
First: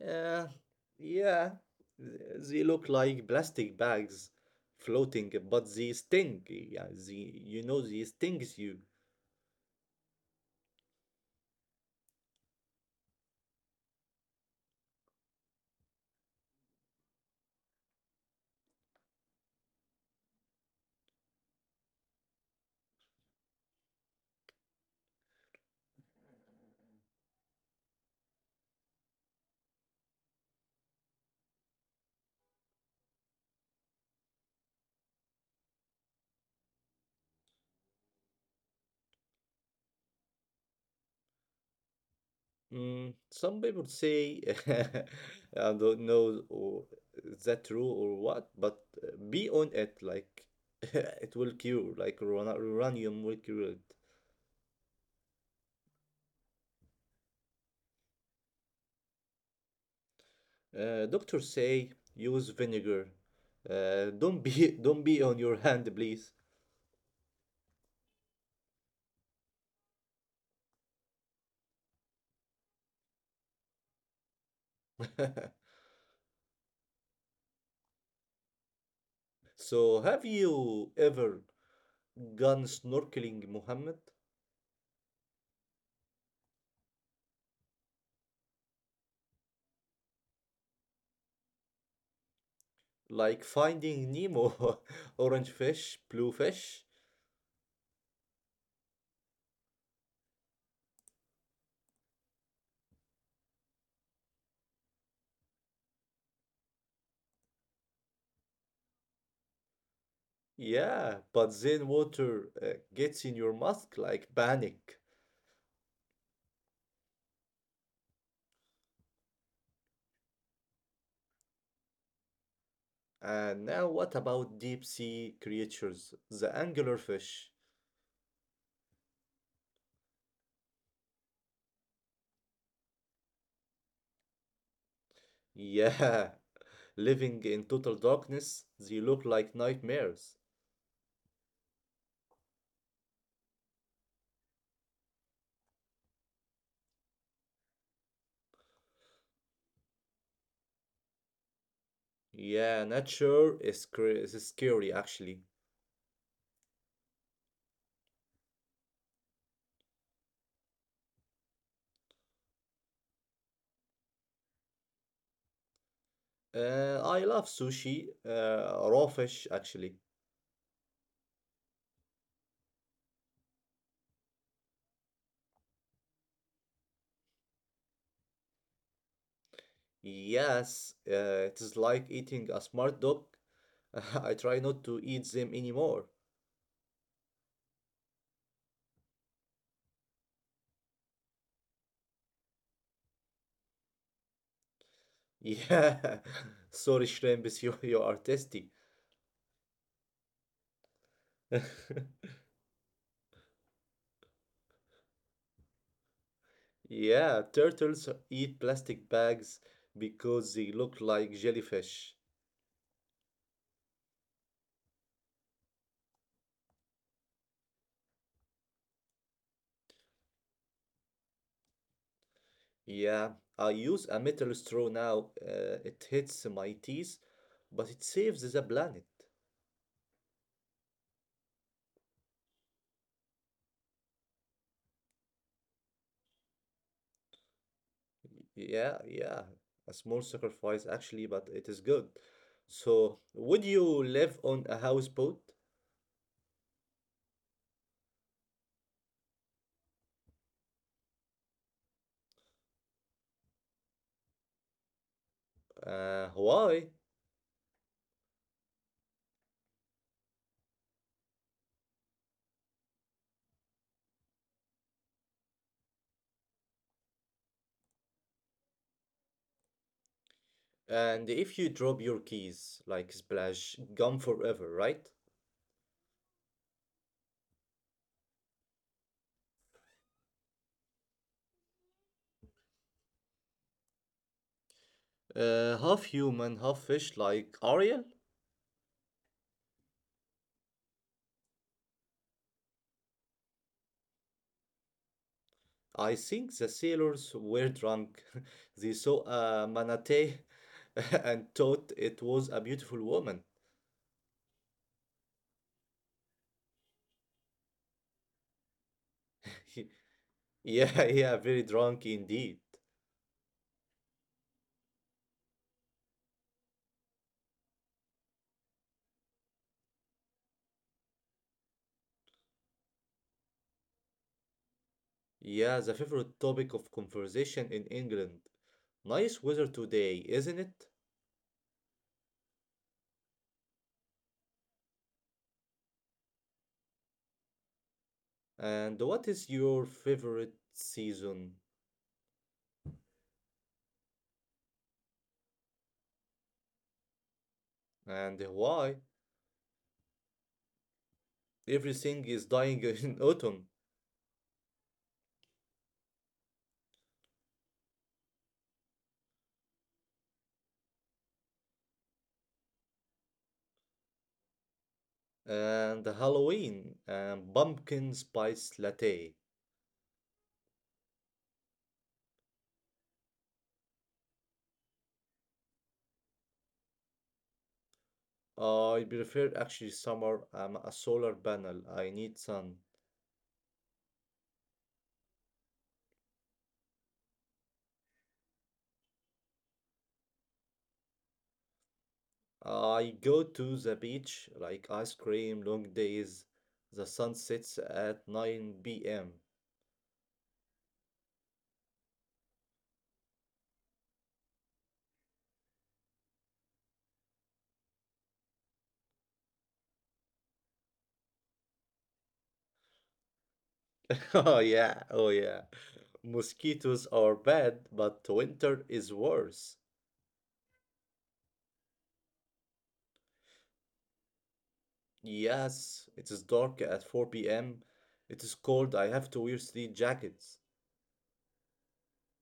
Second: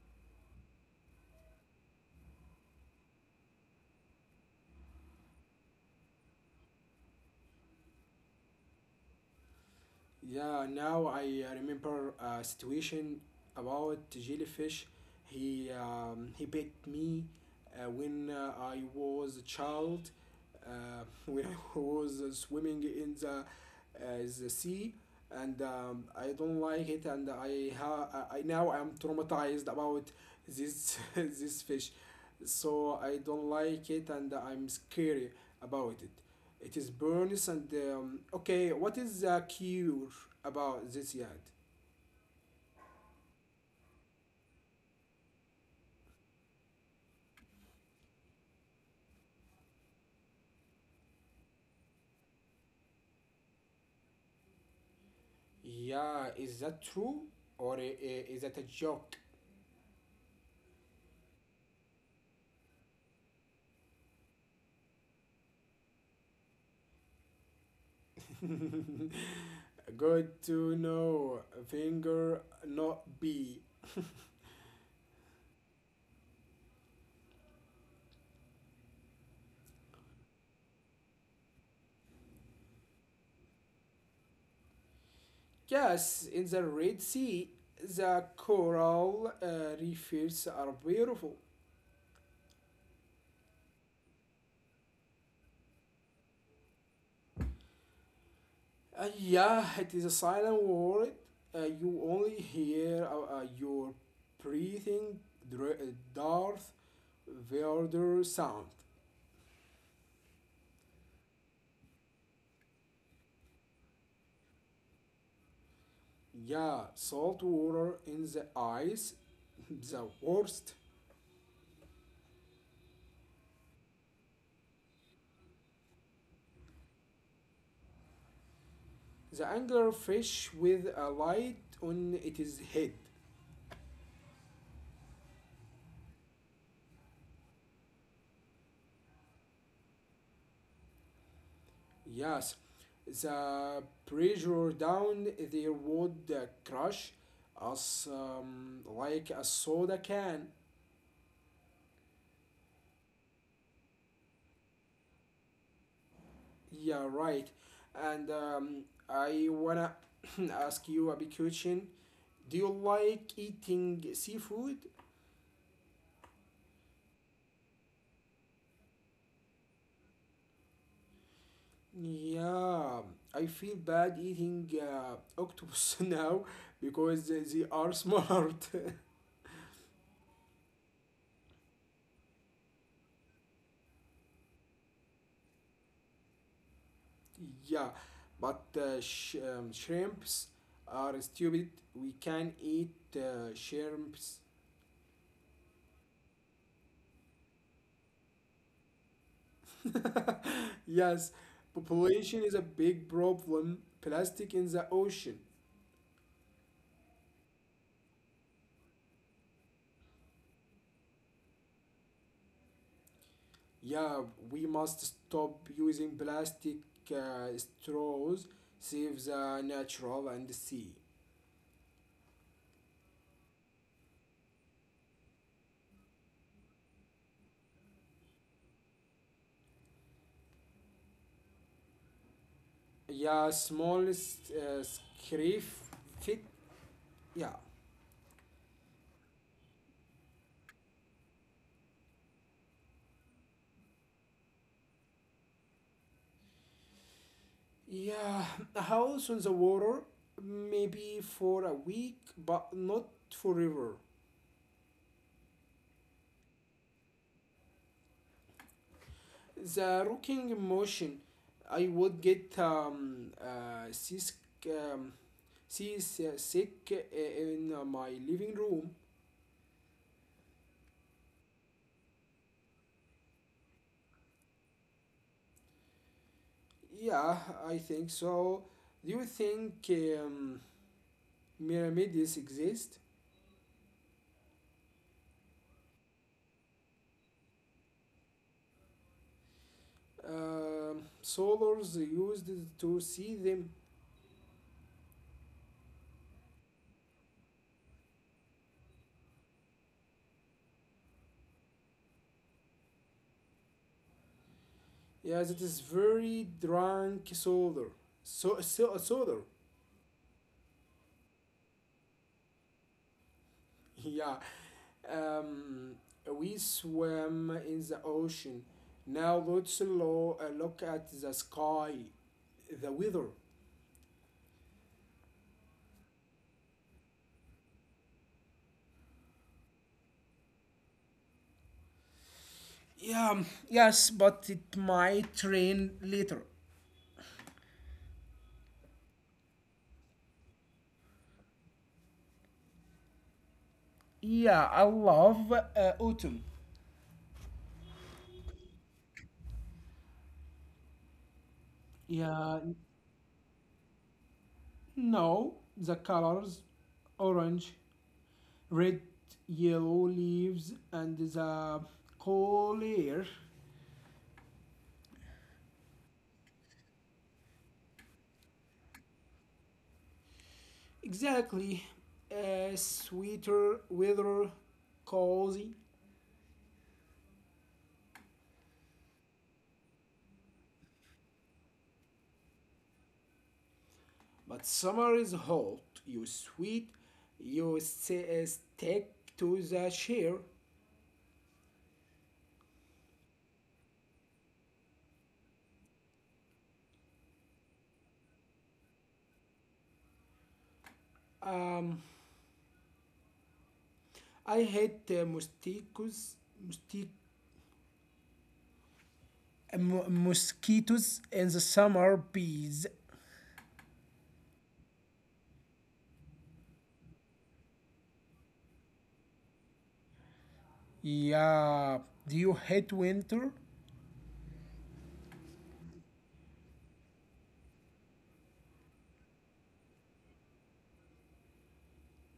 Speaker 2: Yeah, yeah. They look like plastic bags floating, but they sting. Yeah, they, you know, they stings you.
Speaker 1: Yeah, now I remember a situation about jellyfish. He bit me when I was a child. When I was swimming in the sea, and I don't like it. And I ha I- now I'm traumatized about this this fish, so I don't like it, and I'm scary about it. It is burns and okay. What is the cure about this yet?
Speaker 2: Mm, some people say I don't know or is that true or what, but be on it like it will cure, like uranium will cure it.
Speaker 1: Yeah, is that true or is that a joke?
Speaker 2: Doctors say use vinegar. Don't be don't be on your hand, please.
Speaker 1: Good to know. Finger not B.
Speaker 2: So have you ever gone snorkeling, Mohammed?
Speaker 1: Yes, in the Red Sea, the coral reefs are beautiful.
Speaker 2: Like finding Nemo, orange fish, blue fish?
Speaker 1: Yeah, it is a silent world. You only hear your breathing, Darth Vader sound.
Speaker 2: Yeah, but then water gets in your mask like panic.
Speaker 1: Yeah, salt water in the ice, the worst.
Speaker 2: And now what about deep sea creatures, the anglerfish?
Speaker 1: The anglerfish with a light on its head.
Speaker 2: Yeah, living in total darkness, they look like nightmares.
Speaker 1: Yes, the pressure down there would crush us like a soda can.
Speaker 2: Yeah, nature is scary actually.
Speaker 1: Yeah, right. And I wanna ask you a big question. Do you like eating seafood?
Speaker 2: I love sushi, raw fish actually.
Speaker 1: Yeah, I feel bad eating octopus now because they are smart.
Speaker 2: Yes, it is like eating a smart dog. I try not to eat them anymore.
Speaker 1: Yeah, but shrimps are stupid. We can eat shrimps.
Speaker 2: Yeah, sorry, shrimps, you are tasty.
Speaker 1: Yes, population is a big problem. Plastic in the ocean.
Speaker 2: Yeah, turtles eat plastic bags because they look like jellyfish.
Speaker 1: Yeah, we must stop using plastic straws, save the natural and the sea.
Speaker 2: Yeah, I use a metal straw now. It hits my teeth, but it saves the planet.
Speaker 1: Yeah, smallest scrape fit. Yeah.
Speaker 2: Yeah, yeah, a small sacrifice actually, but it is good. So, would you live on a houseboat?
Speaker 1: Yeah, house on the water, maybe for a week, but not forever.
Speaker 2: Why?
Speaker 1: The rocking motion, I would get seasick, um, in my living room.
Speaker 2: And if you drop your keys, like splash, gone forever, right?
Speaker 1: Yeah, I think so. Do you think pyramids exist?
Speaker 2: Half human, half fish, like Ariel.
Speaker 1: Solars used to see them.
Speaker 2: I think the sailors were drunk. They saw a manatee and thought it was a beautiful woman.
Speaker 1: Yeah, that is very drunk solar. So solar.
Speaker 2: Yeah, yeah, very drunk indeed.
Speaker 1: Yeah. Um, we swim in the ocean. Now let's look at the sky, the weather.
Speaker 2: Yeah, the favorite topic of conversation in England. Nice weather today, isn't it?
Speaker 1: Yeah, yes, but it might rain later.
Speaker 2: And what is your favorite season?
Speaker 1: Yeah, I love autumn.
Speaker 2: And why? Everything is
Speaker 1: Yeah,
Speaker 2: dying in autumn.
Speaker 1: no, the colors orange, red, yellow leaves, and the cool air.
Speaker 2: And the Halloween and pumpkin spice latte.
Speaker 1: Exactly. Sweeter weather, cozy.
Speaker 2: I prefer actually summer. I'm a solar panel. I need sun.
Speaker 1: But summer is hot. You sweat. You stick to the chair.
Speaker 2: I go to the beach, like ice cream, long days. The sun sets at 9 p.m.
Speaker 1: Um, I hate mosquitoes. Mosquitoes in the summer, bees.
Speaker 2: Oh yeah, oh yeah. Mosquitoes are bad, but winter is worse.
Speaker 1: Yeah. Do you hate winter?
Speaker 2: Yes, it is dark at 4 p.m. It is cold. I have to wear three jackets.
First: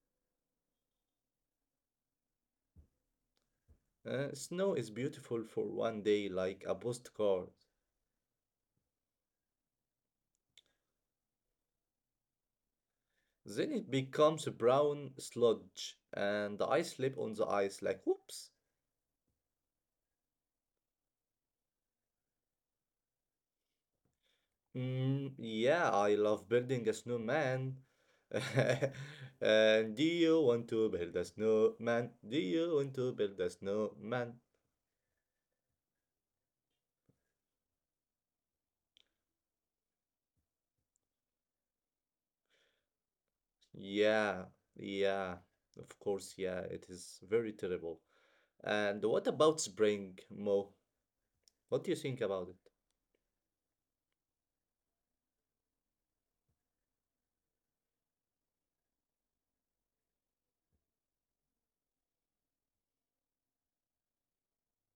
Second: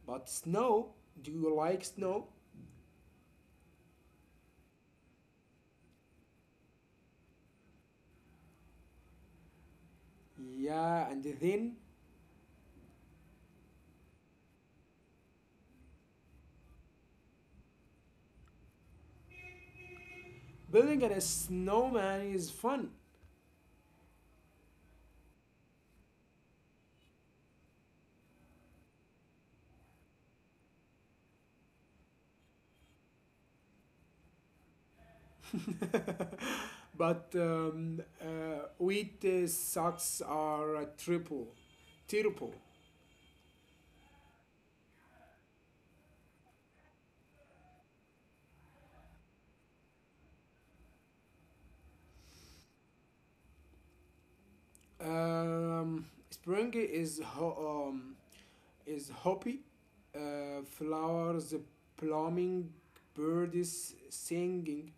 Speaker 1: But snow? Do you like snow?
Speaker 2: Snow is beautiful for one day, like a postcard.
Speaker 1: Yeah, and then
Speaker 2: Then it becomes brown sludge, and I slip on the ice like, whoops.
Speaker 1: building a snowman is fun.
Speaker 2: Mm, yeah, I love building a snowman. And do you want to build a snowman? Do you want to build a snowman?
Speaker 1: But wheat socks are a triple.
Speaker 2: Yeah, yeah, of course, yeah, it is very terrible. And what about spring, Mo? What do you think about it?
Speaker 1: Spring is hoppy. Flowers blooming, birds singing.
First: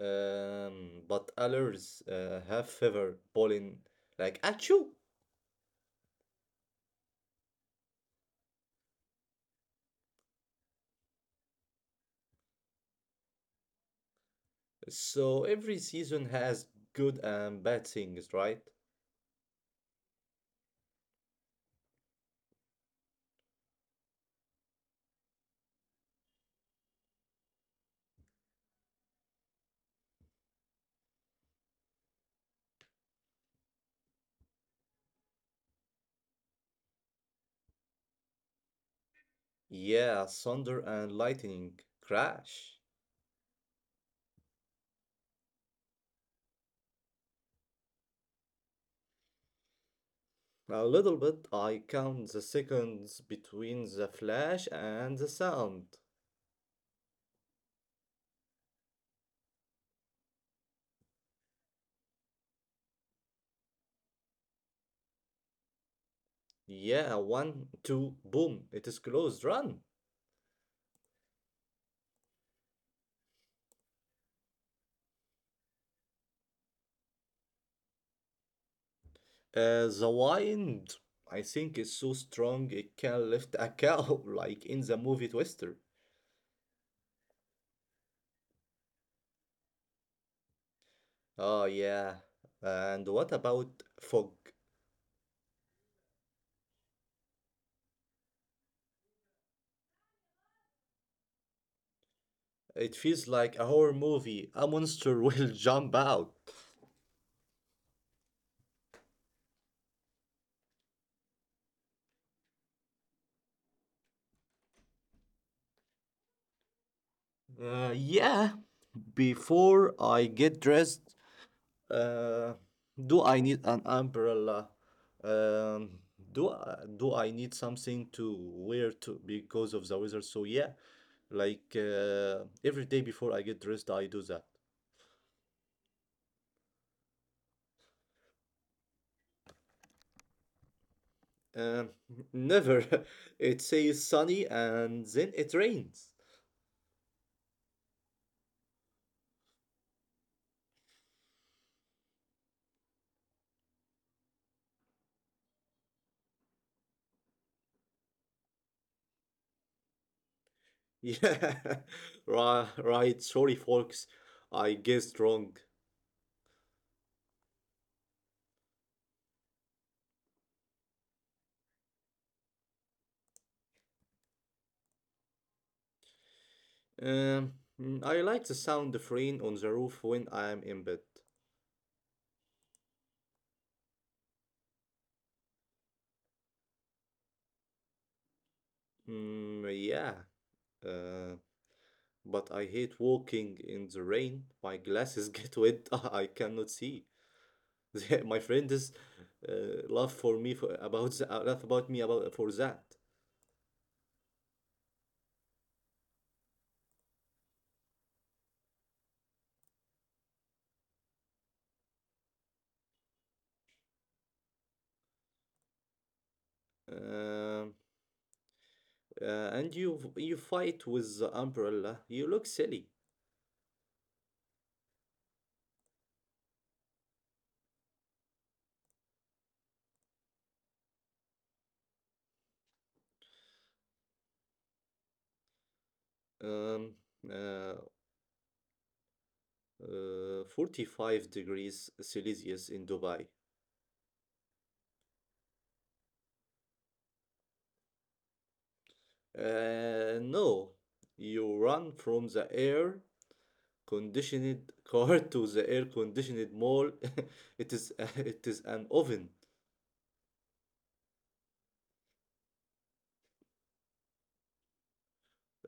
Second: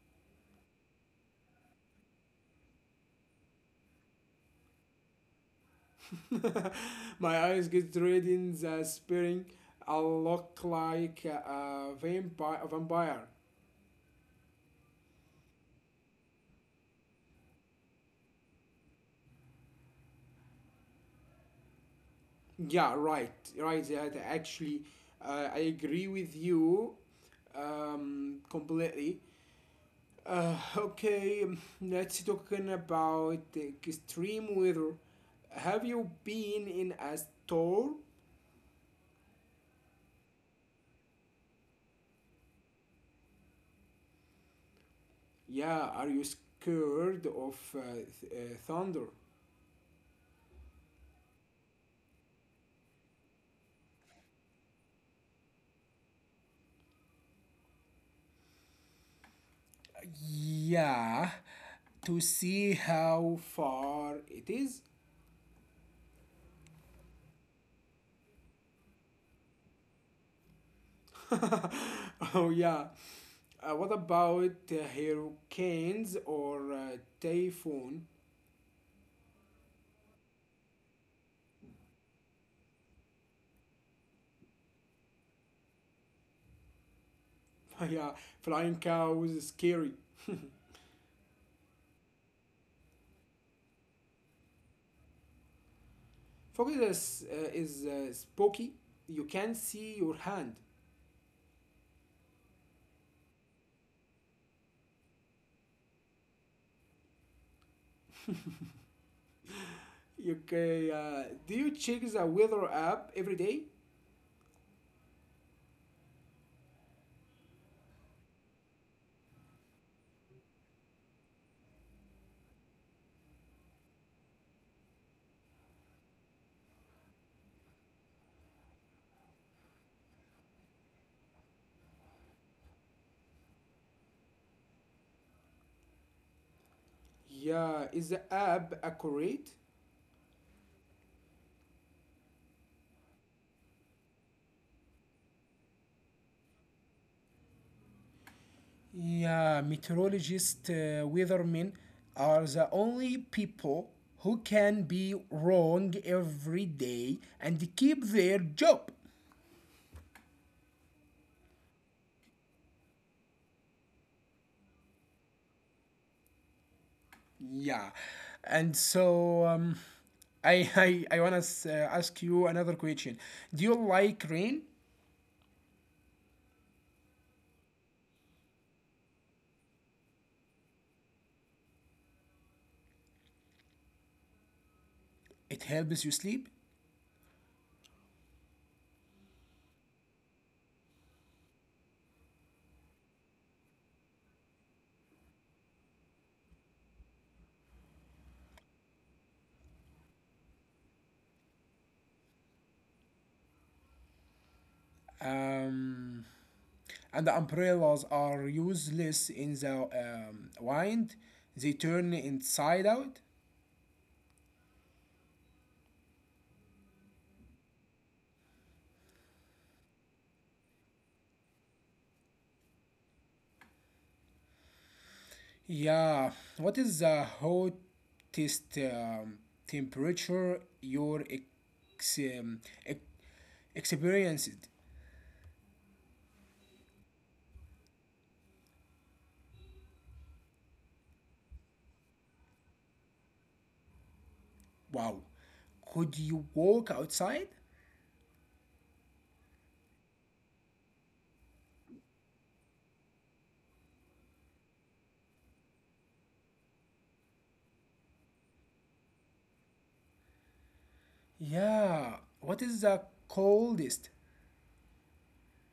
Speaker 2: But others have fever pollen like achoo.
Speaker 1: My eyes get red in the spring. I look like a vampire.
Speaker 2: So every season has good and bad things, right?
Speaker 1: Yeah, right, right. That actually, I agree with you completely. Okay, let's talking about extreme weather. Have you been in a storm?
Speaker 2: Yeah, thunder and lightning crash.
Speaker 1: Yeah, are you scared of thunder?
Speaker 2: A little bit, I count the seconds between the flash and the sound.
Speaker 1: Yeah, to see how far it is.
Speaker 2: Yeah, one, two, boom, it is closed, run.
Speaker 1: Oh, yeah. What about hurricanes or typhoon.
Speaker 2: The wind, I think, is so strong it can lift a cow, like in the movie Twister.
Speaker 1: Yeah, flying cows is scary.
Speaker 2: Oh, yeah. And what about fog?
Speaker 1: Focus is, spooky. You can see your hand.
Speaker 2: It feels like a horror movie. A monster will jump out.
Speaker 1: Do you check the weather app every day?
Speaker 2: Yeah. Before I get dressed, uh, do I need an umbrella? Um, do I need something to wear to because of the weather? So yeah, like every day before I get dressed, I do that.
Speaker 1: Yeah, is the app accurate?
Speaker 2: Um, never. It says sunny and then it rains.
Speaker 1: Yeah, meteorologists, weathermen are the only people who can be wrong every day and keep their job.
Speaker 2: Yeah, right, right. Sorry, folks. I guessed wrong.
Speaker 1: Yeah. And so, I I wanna ask you another question. Do you like rain?
Speaker 2: Um, I like the sound of rain on the roof when I'm in bed.
Speaker 1: It helps you sleep.
Speaker 2: Mm, yeah, uh, but I hate walking in the rain. My glasses get wet. I cannot see. My friend is laugh for me for about laugh about me about for that.
Speaker 1: Um, and the umbrellas are useless in the wind. They turn inside out.
Speaker 2: Um, and you fight with the umbrella. You look silly.
Speaker 1: Yeah, what is the hottest temperature you're ex- experienced?
Speaker 2: Um, uh, 45 degrees Celsius in Dubai.
Speaker 1: Wow. Could you walk outside?
Speaker 2: No, you run from the air conditioned car to the air conditioned mall. It is it is an oven.
Speaker 1: Yeah. What is the coldest?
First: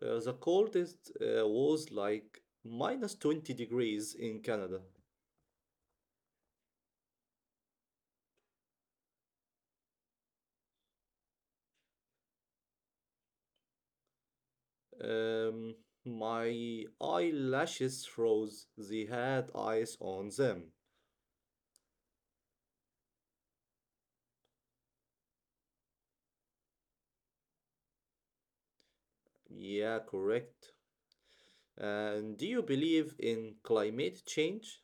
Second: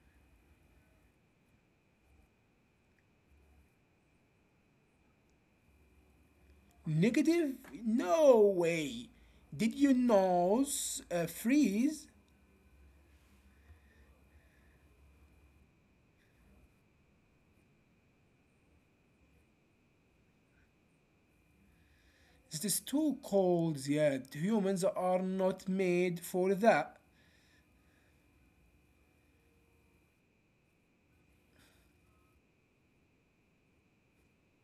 Speaker 2: The coldest was like minus 20 degrees in Canada.
Speaker 1: Negative? No way. Did your nose freeze?
Speaker 2: Um, my eyelashes froze. They had ice on them.
Speaker 1: It is too cold yet. Humans are not made for that.
Speaker 2: Yeah, correct. And do you believe in climate change?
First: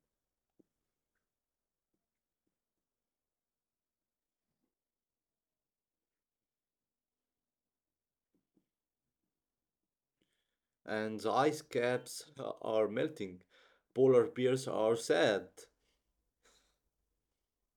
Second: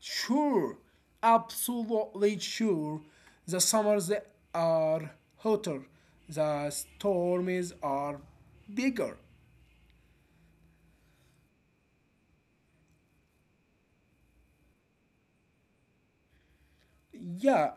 Speaker 1: Sure, absolutely sure. The summers are hotter, the storms are bigger.
Speaker 2: And the ice caps are melting. Polar bears are sad.
Speaker 1: Yeah,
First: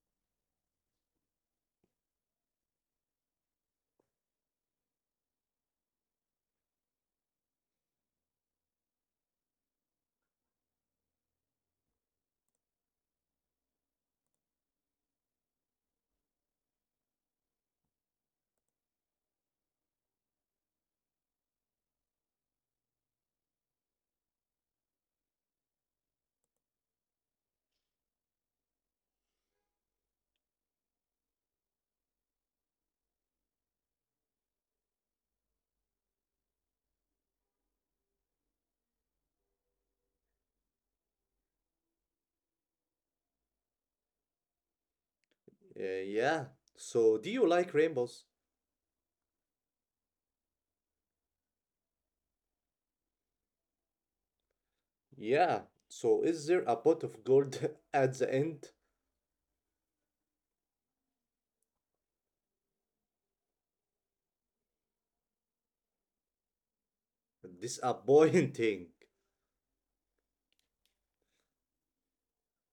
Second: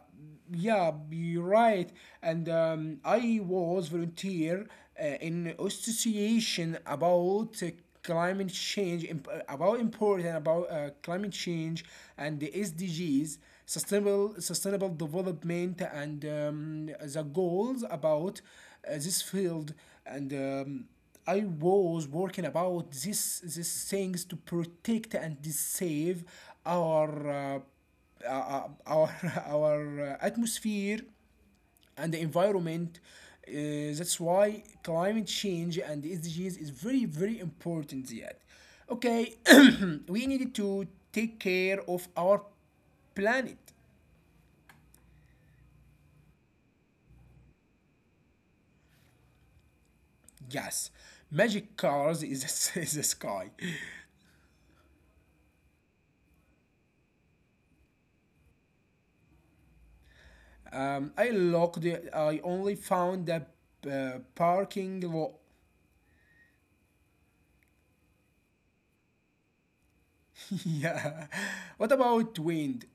Speaker 1: yeah, you're right. And I was volunteer in association about climate change, about important about climate change and the SDGs, sustainable development, and the goals about this field. And I was working about this these things to protect and save our. Our our atmosphere and the environment. That's why climate change and the SDGs is very important. Yet, okay, we needed to take care of our planet.
Speaker 2: Yeah. So, do you like rainbows?
Speaker 1: Yes, magic cars is is the sky.
Speaker 2: Yeah. So, is there a pot of gold at the end?
Speaker 1: I looked. I only found the parking lot.
Speaker 2: Disappointing.
Speaker 1: Yeah. What about wind?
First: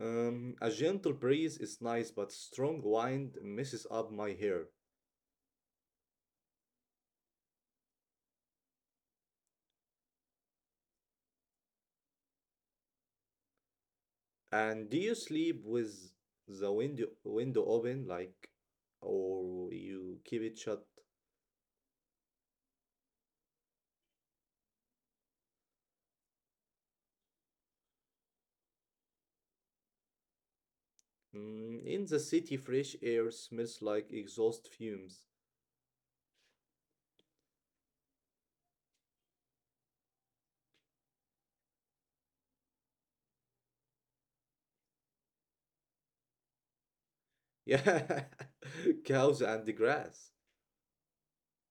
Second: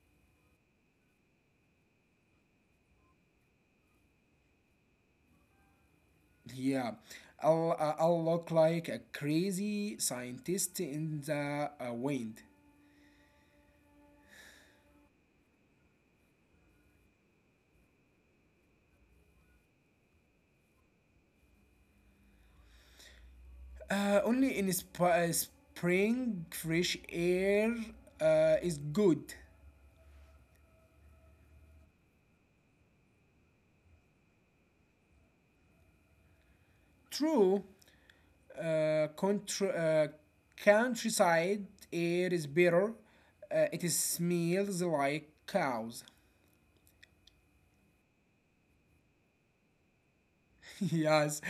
Speaker 2: A gentle breeze is nice, but strong wind messes up my hair.
Speaker 1: Yeah, I'll look like a crazy scientist in the wind.
Speaker 2: And do you sleep with the window open, like, or you keep it shut?
Speaker 1: Only in spring, fresh air is good.
Speaker 2: Mm, in the city, fresh air smells like exhaust fumes.
Speaker 1: True, uh, contr- uh, countryside air is better. It is smells like cows.
Speaker 2: Yeah, cows and the grass.
Speaker 1: Yes.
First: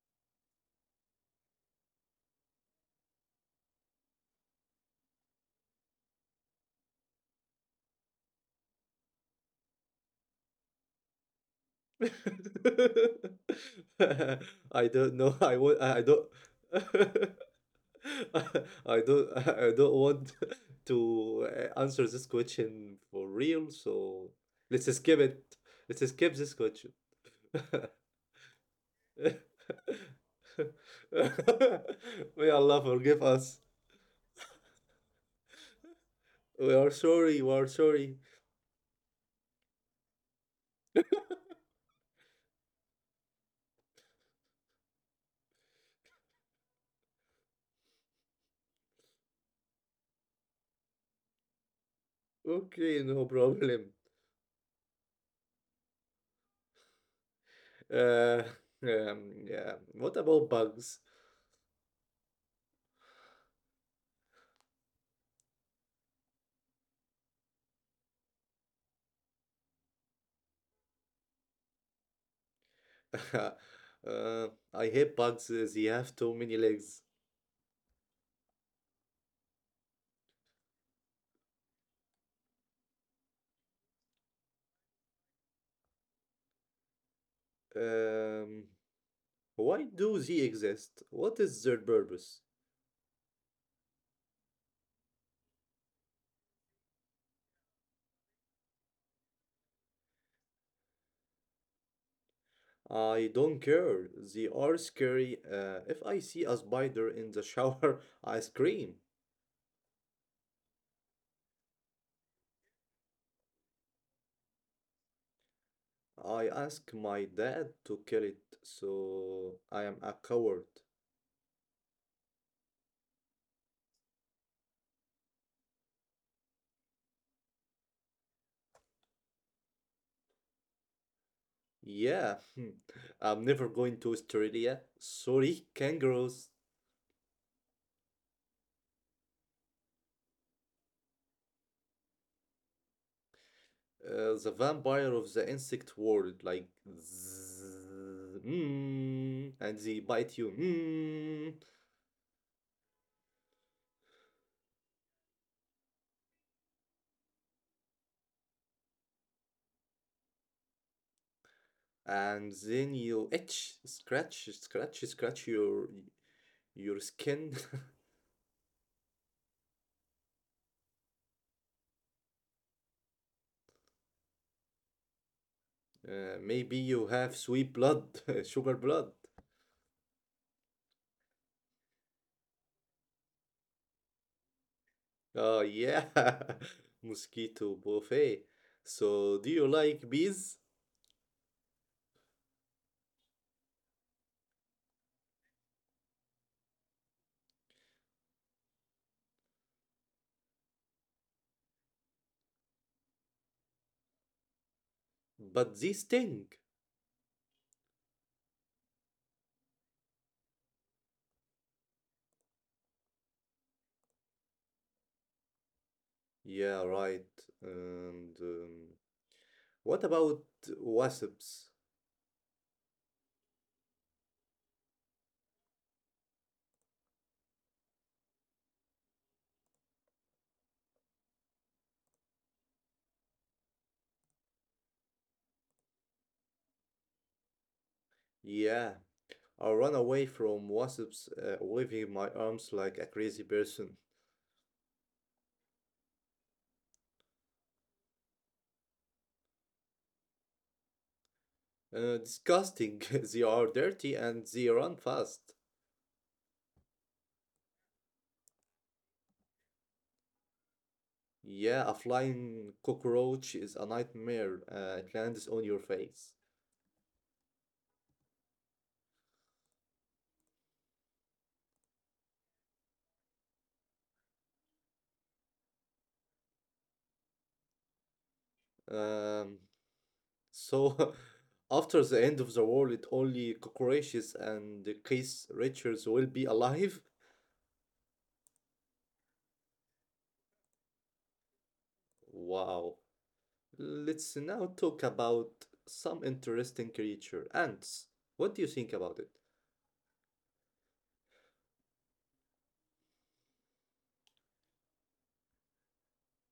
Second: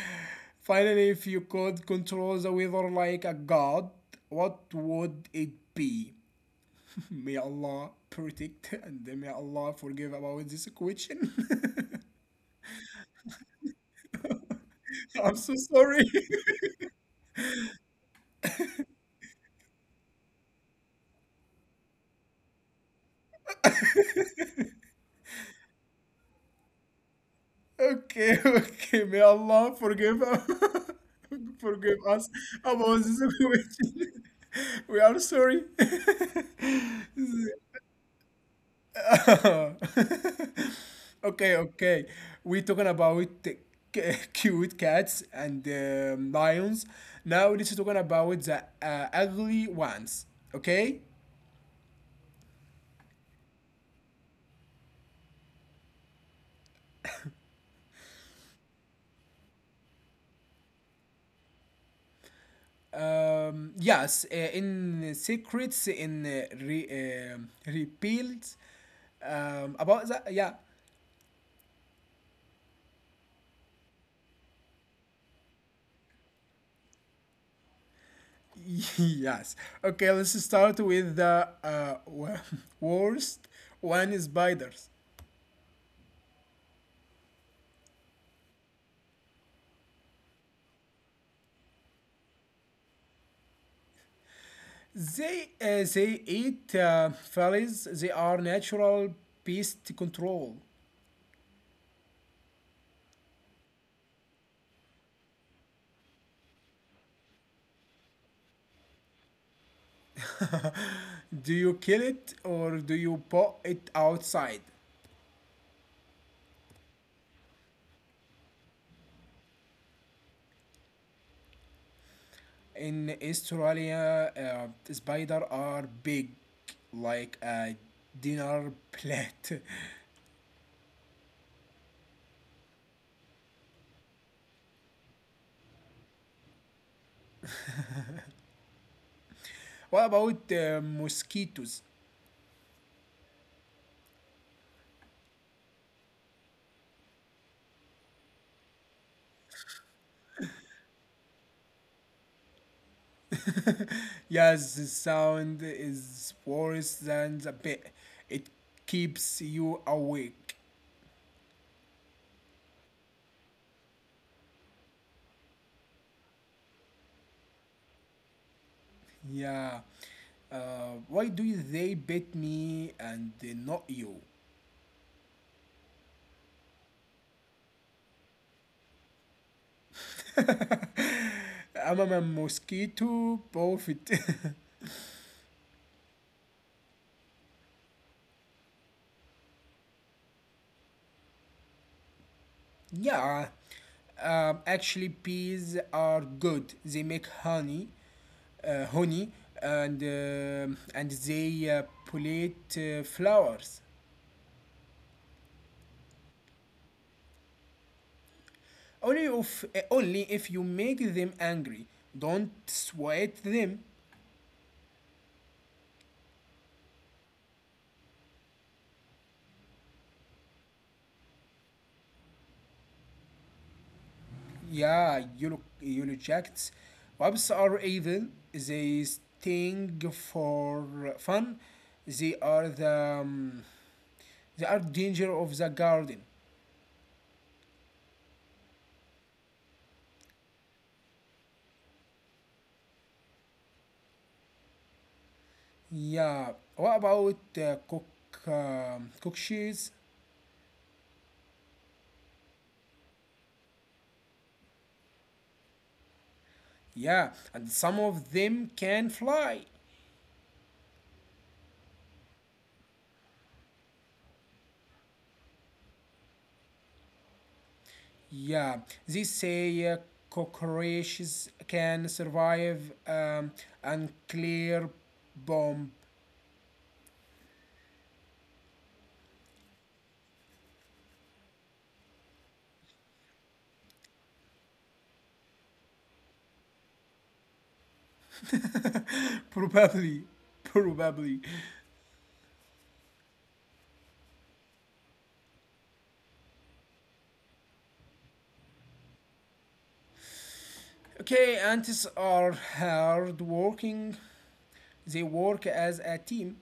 Speaker 1: Finally, if you could control the weather like a god, what would it be? May Allah protect and may Allah forgive about this question.
Speaker 2: I
Speaker 1: I'm
Speaker 2: don't
Speaker 1: so
Speaker 2: know. I want.
Speaker 1: sorry.
Speaker 2: I don't. I don't. I don't want to answer this question for real. So let's skip it. Let's skip this question.
Speaker 1: Okay, okay. May Allah forgive forgive us
Speaker 2: May Allah
Speaker 1: about this
Speaker 2: forgive us.
Speaker 1: question. We are sorry.
Speaker 2: We are sorry. We are sorry.
Speaker 1: Okay, okay. We're talking about cute cats and lions. Now let's talking about the ugly ones. Okay.
Speaker 2: Okay, no problem. Uh, yeah. What about bugs?
Speaker 1: Yes, in secrets in repealed. About that, yeah.
Speaker 2: Uh, I hate bugs. They have too many legs.
Speaker 1: Yes. Okay, let's start with the worst one: is spiders.
Speaker 2: Um, why do they exist? What is their purpose?
Speaker 1: They eat flies. They are natural pest control.
Speaker 2: I don't care. They are scary. If I see a spider in the shower, I scream.
Speaker 1: Do you kill it or do you put it outside?
Speaker 2: I ask my dad to kill it, so I am a coward.
Speaker 1: In Australia, spider are big, like a dinner plate.
Speaker 2: Yeah, I'm never going to Australia. Sorry, kangaroos.
Speaker 1: What about mosquitoes?
Speaker 2: The vampire of the insect world, like zzz, mm, and they bite you, mm,
Speaker 1: Yes, the sound is worse than the bit. It keeps you awake.
Speaker 2: and then you itch, scratch, scratch, scratch your skin.
Speaker 1: Yeah. Why do they bit me and they not you?
Speaker 2: Maybe you have sweet blood, sugar blood.
Speaker 1: I'm a mosquito prophet.
Speaker 2: Oh yeah, mosquito buffet. So do you like bees?
Speaker 1: Yeah. Actually, bees are good. They make honey and they pollinate flowers.
Speaker 2: But they sting.
Speaker 1: Only if you make them angry. Don't sweat them.
Speaker 2: Yeah, right. And what about wasps?
Speaker 1: Yeah, yellow jackets. Wasps are evil. They sting for fun. They are the um, they are danger of the garden.
Speaker 2: Yeah, I ran away from wasps, waving my arms like a crazy person.
Speaker 1: Yeah. What about cockroaches?
Speaker 2: Disgusting. They are dirty and they run fast.
Speaker 1: Yeah, and some of them can fly.
Speaker 2: Yeah, a flying cockroach is a nightmare. It lands on your face.
Speaker 1: Yeah, they say cockroaches can survive unclear bomb.
Speaker 2: Um, so, after the end of the world, only cockroaches and the case creatures will be alive.
Speaker 1: Probably, probably.
Speaker 2: Wow. Let's now talk about some interesting creature, ants. What do you think about it?
Speaker 1: Okay, ants are hard working. They work as a team.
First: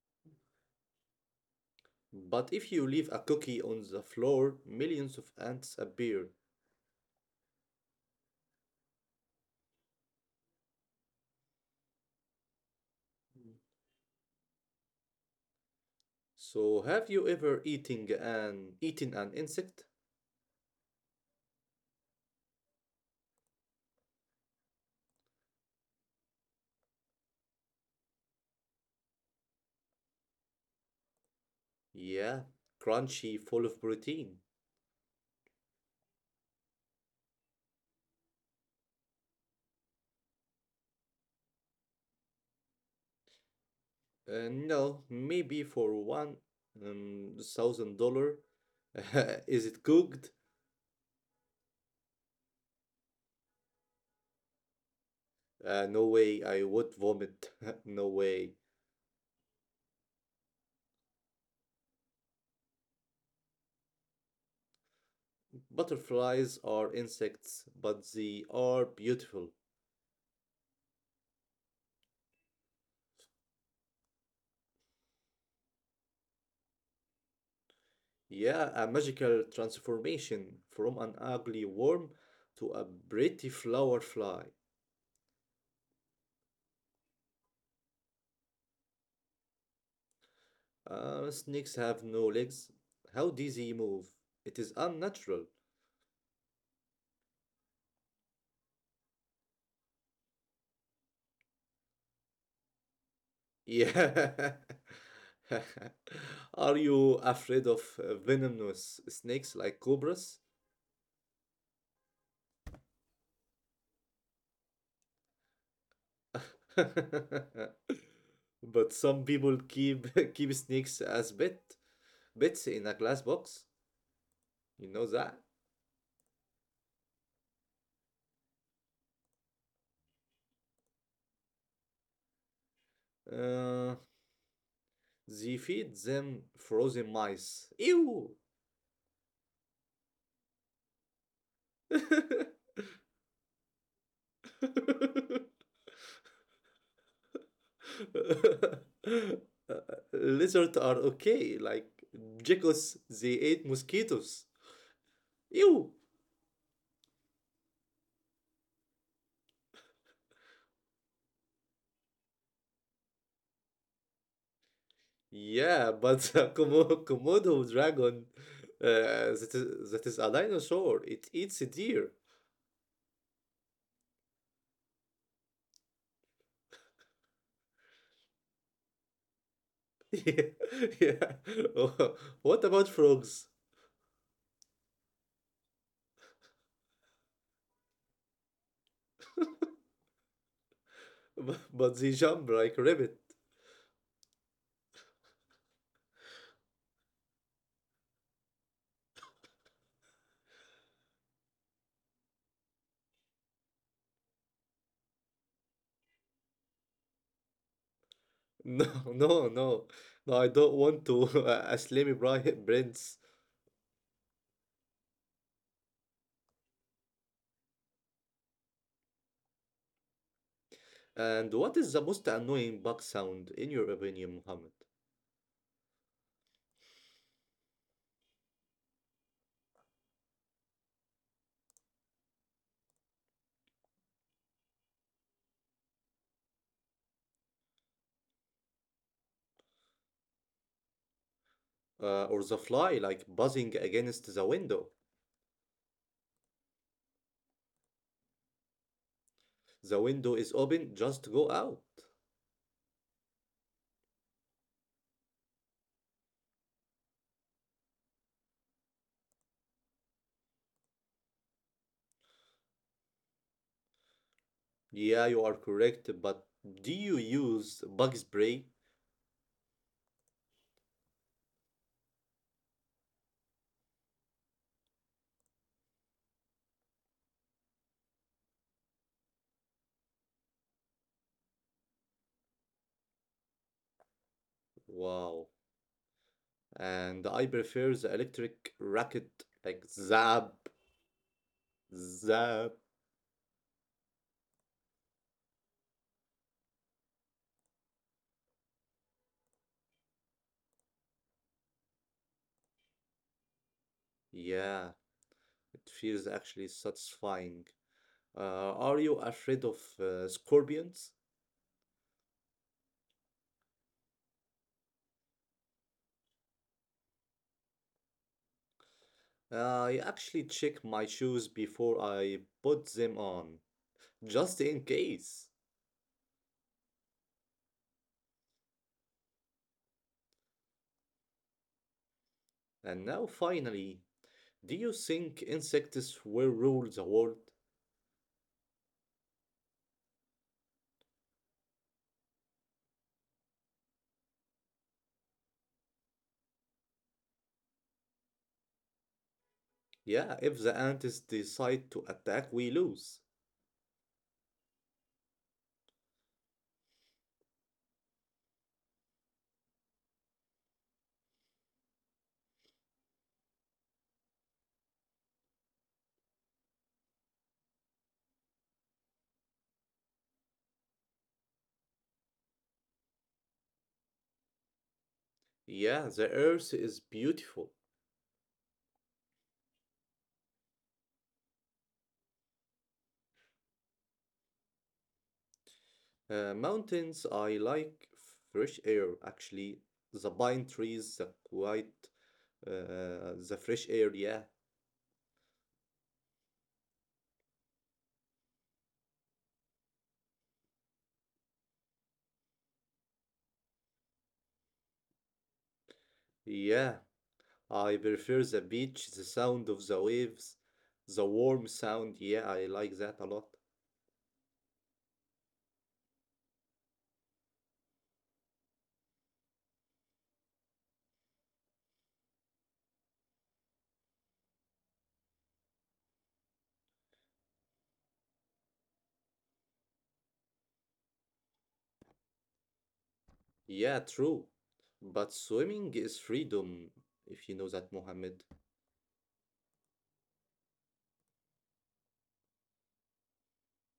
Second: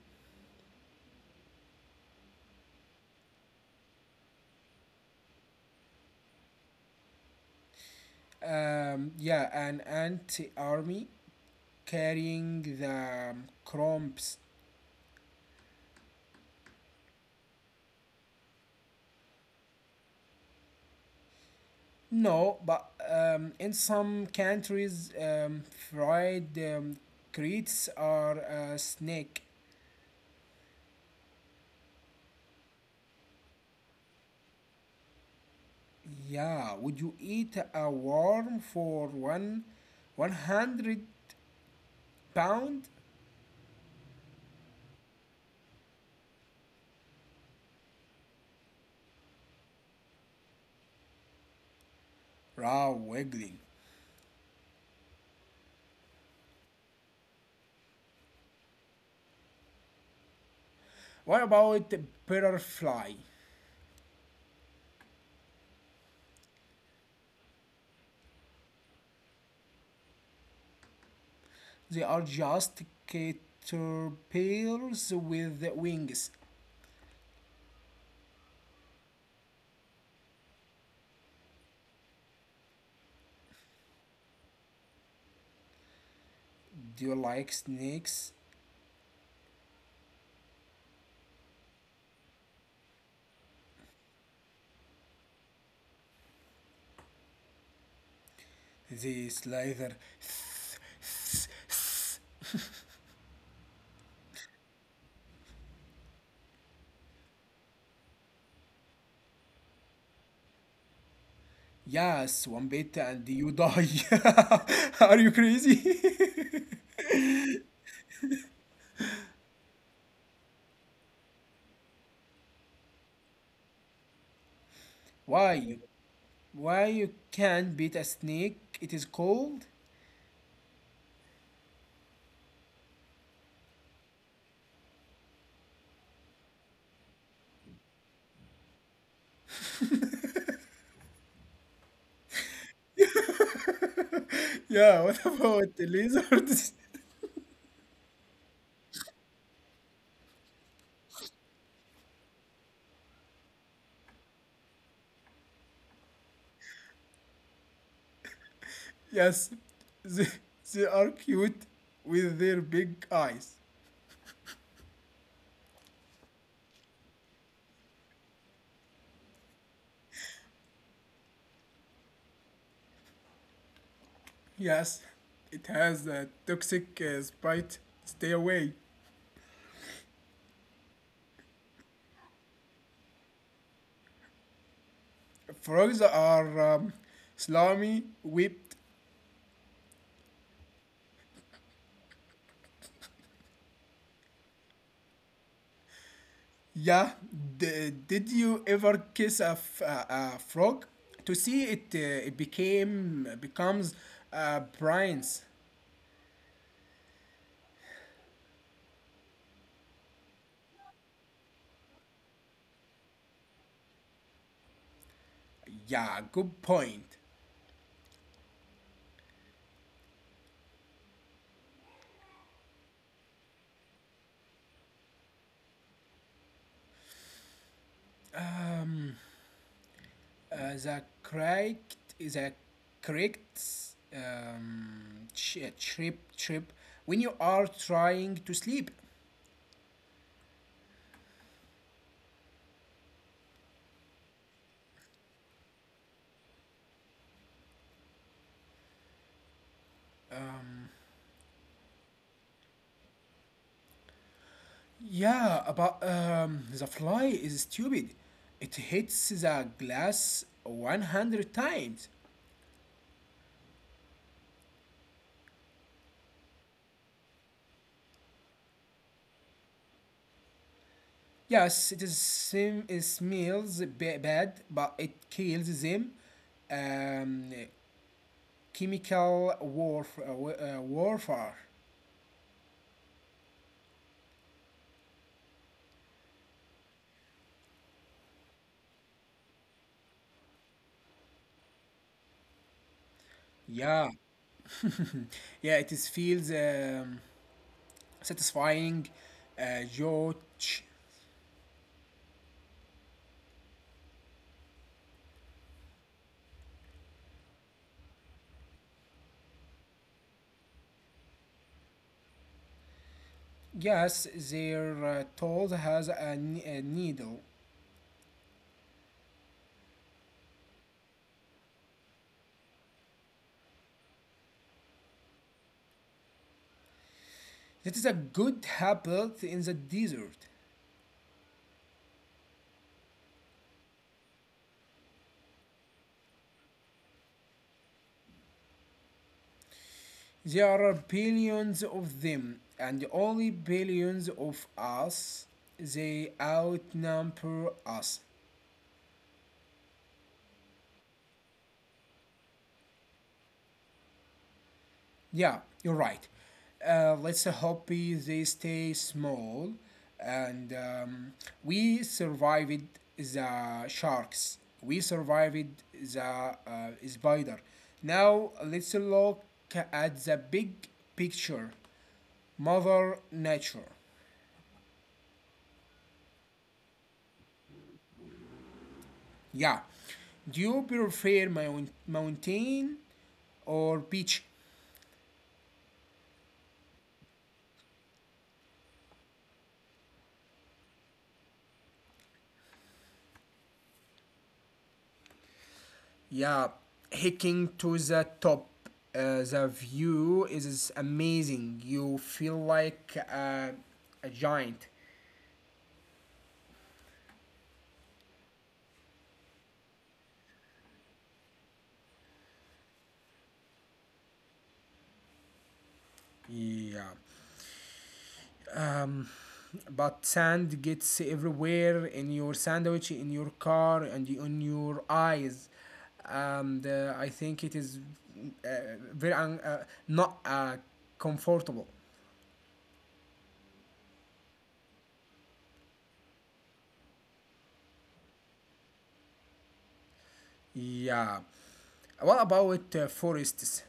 Speaker 2: But if you leave a cookie on the floor, millions of ants appear.
Speaker 1: Yeah, an ant army carrying the crumbs.
Speaker 2: So have you ever eating an eaten an insect?
Speaker 1: No, but in some countries, fried creates are a snack.
Speaker 2: Yeah, crunchy, full of protein.
Speaker 1: Yeah, would you eat a worm for one 100 pound?
Speaker 2: No, maybe for one thousand dollar. Is it cooked?
Speaker 1: Raw wiggling.
Speaker 2: No way, I would vomit. No way.
Speaker 1: What about the butterfly?
Speaker 2: Butterflies are insects, but they are beautiful.
Speaker 1: They are just caterpillars with wings.
Speaker 2: Yeah, a magical transformation from an ugly worm to a pretty flower fly.
Speaker 1: Do you like snakes?
Speaker 2: Snakes have no legs. How does he move? It is unnatural.
Speaker 1: They slither.
Speaker 2: Yeah. Are you afraid of venomous snakes like cobras?
Speaker 1: Yes, one bit and you die. Are you crazy?
Speaker 2: But some people keep keep snakes as pets in a glass box. You know that?
Speaker 1: Why? Why you can't beat a snake? It is cold.
Speaker 2: Uh, They feed them frozen mice. Ew!
Speaker 1: Yeah. What about the lizards?
Speaker 2: Lizards are okay, like geckos, they ate mosquitoes. Ew!
Speaker 1: Yes, they, they are cute with their big eyes.
Speaker 2: Yeah, but the Komodo dragon, that is, a dinosaur, it eats a deer.
Speaker 1: Yes, it has a toxic spite. Stay away.
Speaker 2: Yeah, yeah. What about frogs?
Speaker 1: Frogs are slimy, whipped.
Speaker 2: But they jump like rabbit.
Speaker 1: Yeah, did you ever kiss a frog? To see it, became becomes brines.
Speaker 2: No, no, no, no, I don't want to Aslami Prince.
Speaker 1: Yeah, good point.
Speaker 2: And what is the most annoying bug sound in your opinion, Muhammad?
Speaker 1: The correct trip when you are trying to sleep.
Speaker 2: Or the fly like buzzing against the window. The window is open, just go out.
Speaker 1: Yeah, about the fly is stupid. It hits the glass 100 times.
Speaker 2: Yeah, you are correct, but do you use bug spray?
Speaker 1: Yes, it smells bad, but it kills them. Um, Chemical warfare.
Speaker 2: Wow. And I prefer the electric racket, like zap, zap.
Speaker 1: Yeah. Yeah, it is feels satisfying George.
Speaker 2: Yeah, it feels actually satisfying. Are you afraid of scorpions?
Speaker 1: Yes, their tool has a needle.
Speaker 2: I actually check my shoes before I put them on, just in case.
Speaker 1: That is a good habit in the desert.
Speaker 2: And now, finally, do you think insects will rule the world?
Speaker 1: There are billions of them, and only billions of us. They outnumber us.
Speaker 2: Yeah, if the ants decide to attack, we lose.
Speaker 1: Yeah, you're right. Let's hope they stay small and we survived the sharks. We survived the spider. Now let's look at the big picture Mother Nature.
Speaker 2: Yeah, the earth is beautiful.
Speaker 1: Yeah. Do you prefer mountain or beach?
Speaker 2: Mountains, I like fresh air, actually. The pine trees, the quiet, the fresh air, yeah.
Speaker 1: Yeah, hiking to the top. The view is amazing. You feel like a giant.
Speaker 2: Yeah, I prefer the beach, the sound of the waves, the warm sound. Yeah, I like that a lot.
Speaker 1: Yeah, but sand gets everywhere in your sandwich, in your car, and on your eyes. And I think it is uh, very not comfortable.
Speaker 2: Yeah, true. But swimming is freedom, if you know that, Mohammed.
Speaker 1: Yeah. What about forests?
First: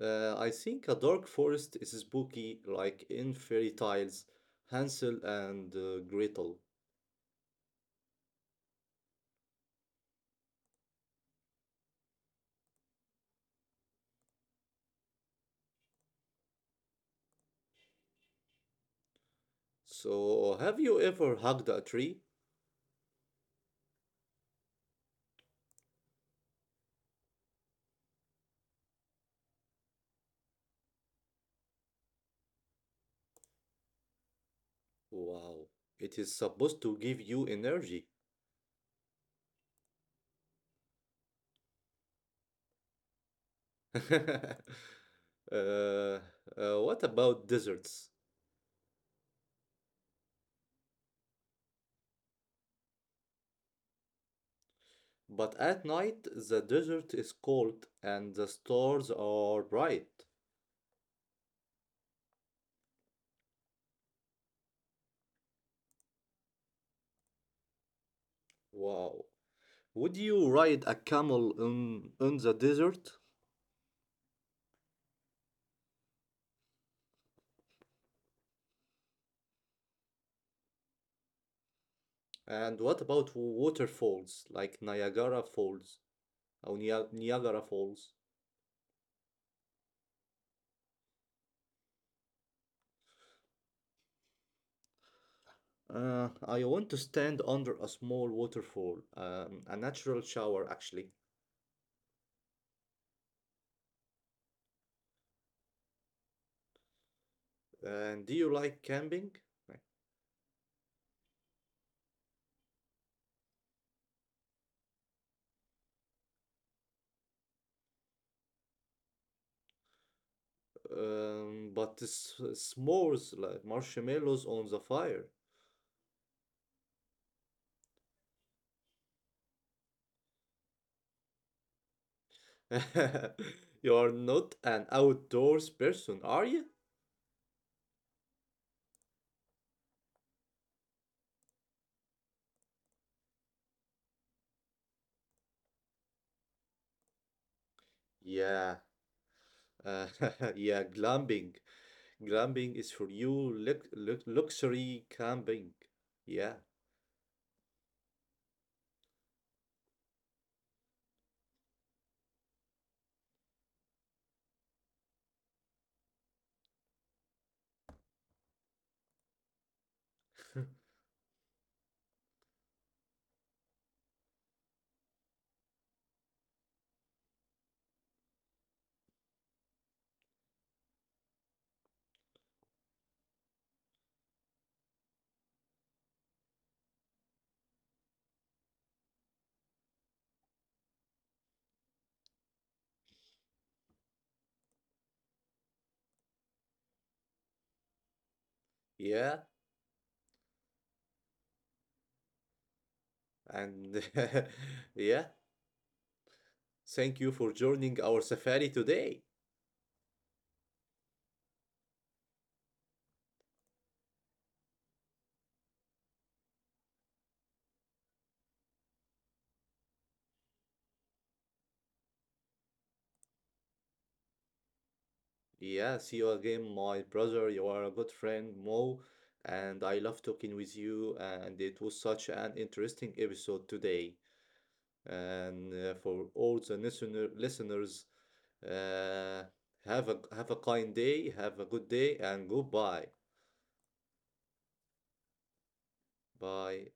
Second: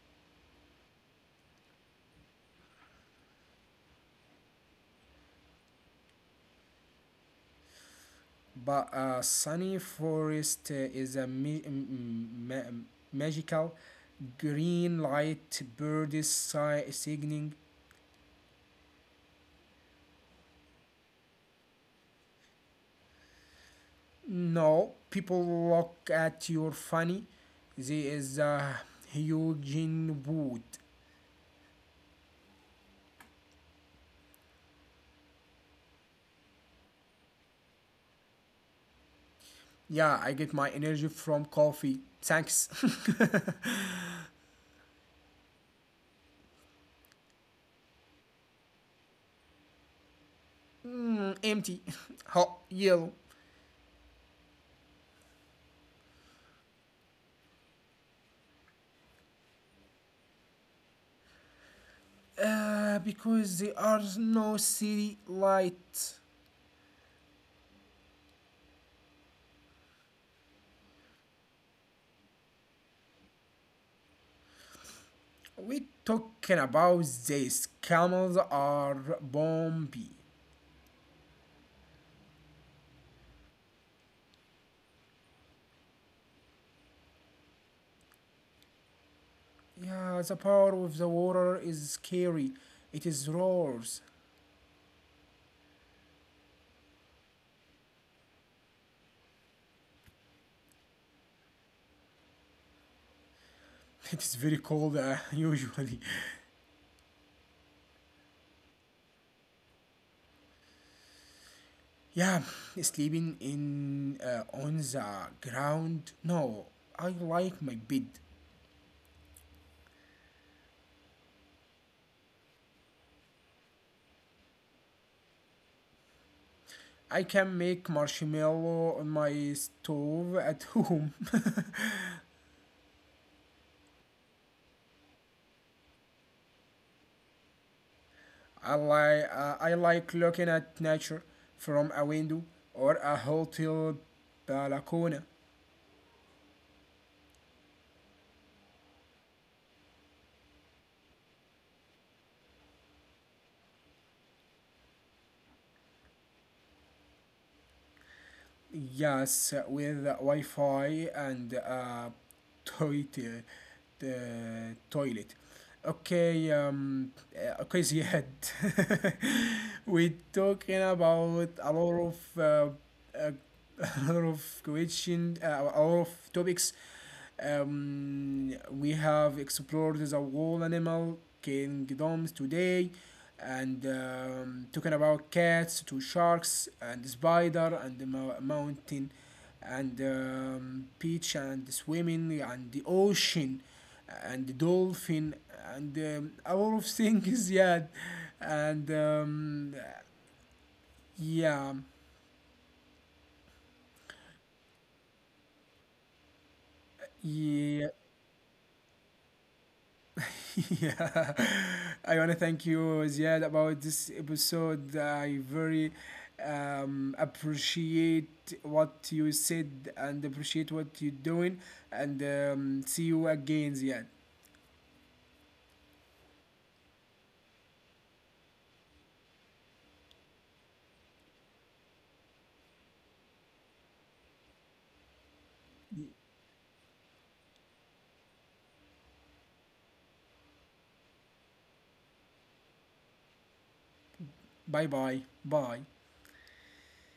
Speaker 2: I think a dark forest is spooky, like in fairy tales, Hansel and Gretel.
Speaker 1: But a sunny forest is a ma- magical green light birds signaling.
Speaker 2: So, have you ever hugged a tree?
Speaker 1: No, people look at your funny. There is a huge wood.
Speaker 2: Wow, it is supposed to give you energy.
Speaker 1: Yeah, I get my energy from coffee. Thanks.
Speaker 2: Uh, what about deserts?
Speaker 1: Mm, empty, hot, yellow.
Speaker 2: But at night, the desert is cold and the stars are bright.
Speaker 1: Because there are no city lights.
Speaker 2: Wow. Would you ride a camel in the desert?
Speaker 1: We talking about this. Camels are bumpy.
Speaker 2: And what about waterfalls like Niagara Falls or Niagara Falls?
Speaker 1: Yeah, the power of the water is scary. It is roars.
Speaker 2: I want to stand under a small waterfall, a natural shower actually.
Speaker 1: It is very cold usually.
Speaker 2: And do you like camping?
Speaker 1: Yeah, sleeping in on the ground. No, I like my bed.
Speaker 2: But s'mores like marshmallows on the fire.
Speaker 1: I can make marshmallow on my stove at home.
Speaker 2: You're not an outdoors person, are you?
Speaker 1: I like looking at nature from a window or a hotel balcony.
Speaker 2: Yeah. Uh, yeah, glamping. Glamping is for you luxury camping. Yeah.
Speaker 1: Yes, with Wi-Fi and a toilet. The toilet. Okay, Ziad. We're talking about a lot of uh, a lot of question, a lot of topics. We have explored the whole animal kingdoms today and talking about cats to sharks and spider and the mountain and beach and swimming and the ocean and the dolphin and a lot of things. Yeah. And
Speaker 2: Yeah.
Speaker 1: yeah.
Speaker 2: And yeah. Thank you for
Speaker 1: Yeah
Speaker 2: joining our safari today.
Speaker 1: yeah, I want to thank you, Ziad, about this episode. I very appreciate what you said and appreciate what you're doing. And see you again, Ziad.
Speaker 2: Yeah. See you again, my brother. You are a good friend, Mo. And I love talking with you. And it was such an interesting episode today. And for all the listeners, Uh, have a kind day, have a good day, and goodbye.
Speaker 1: Bye, bye. Bye.
Speaker 2: Bye.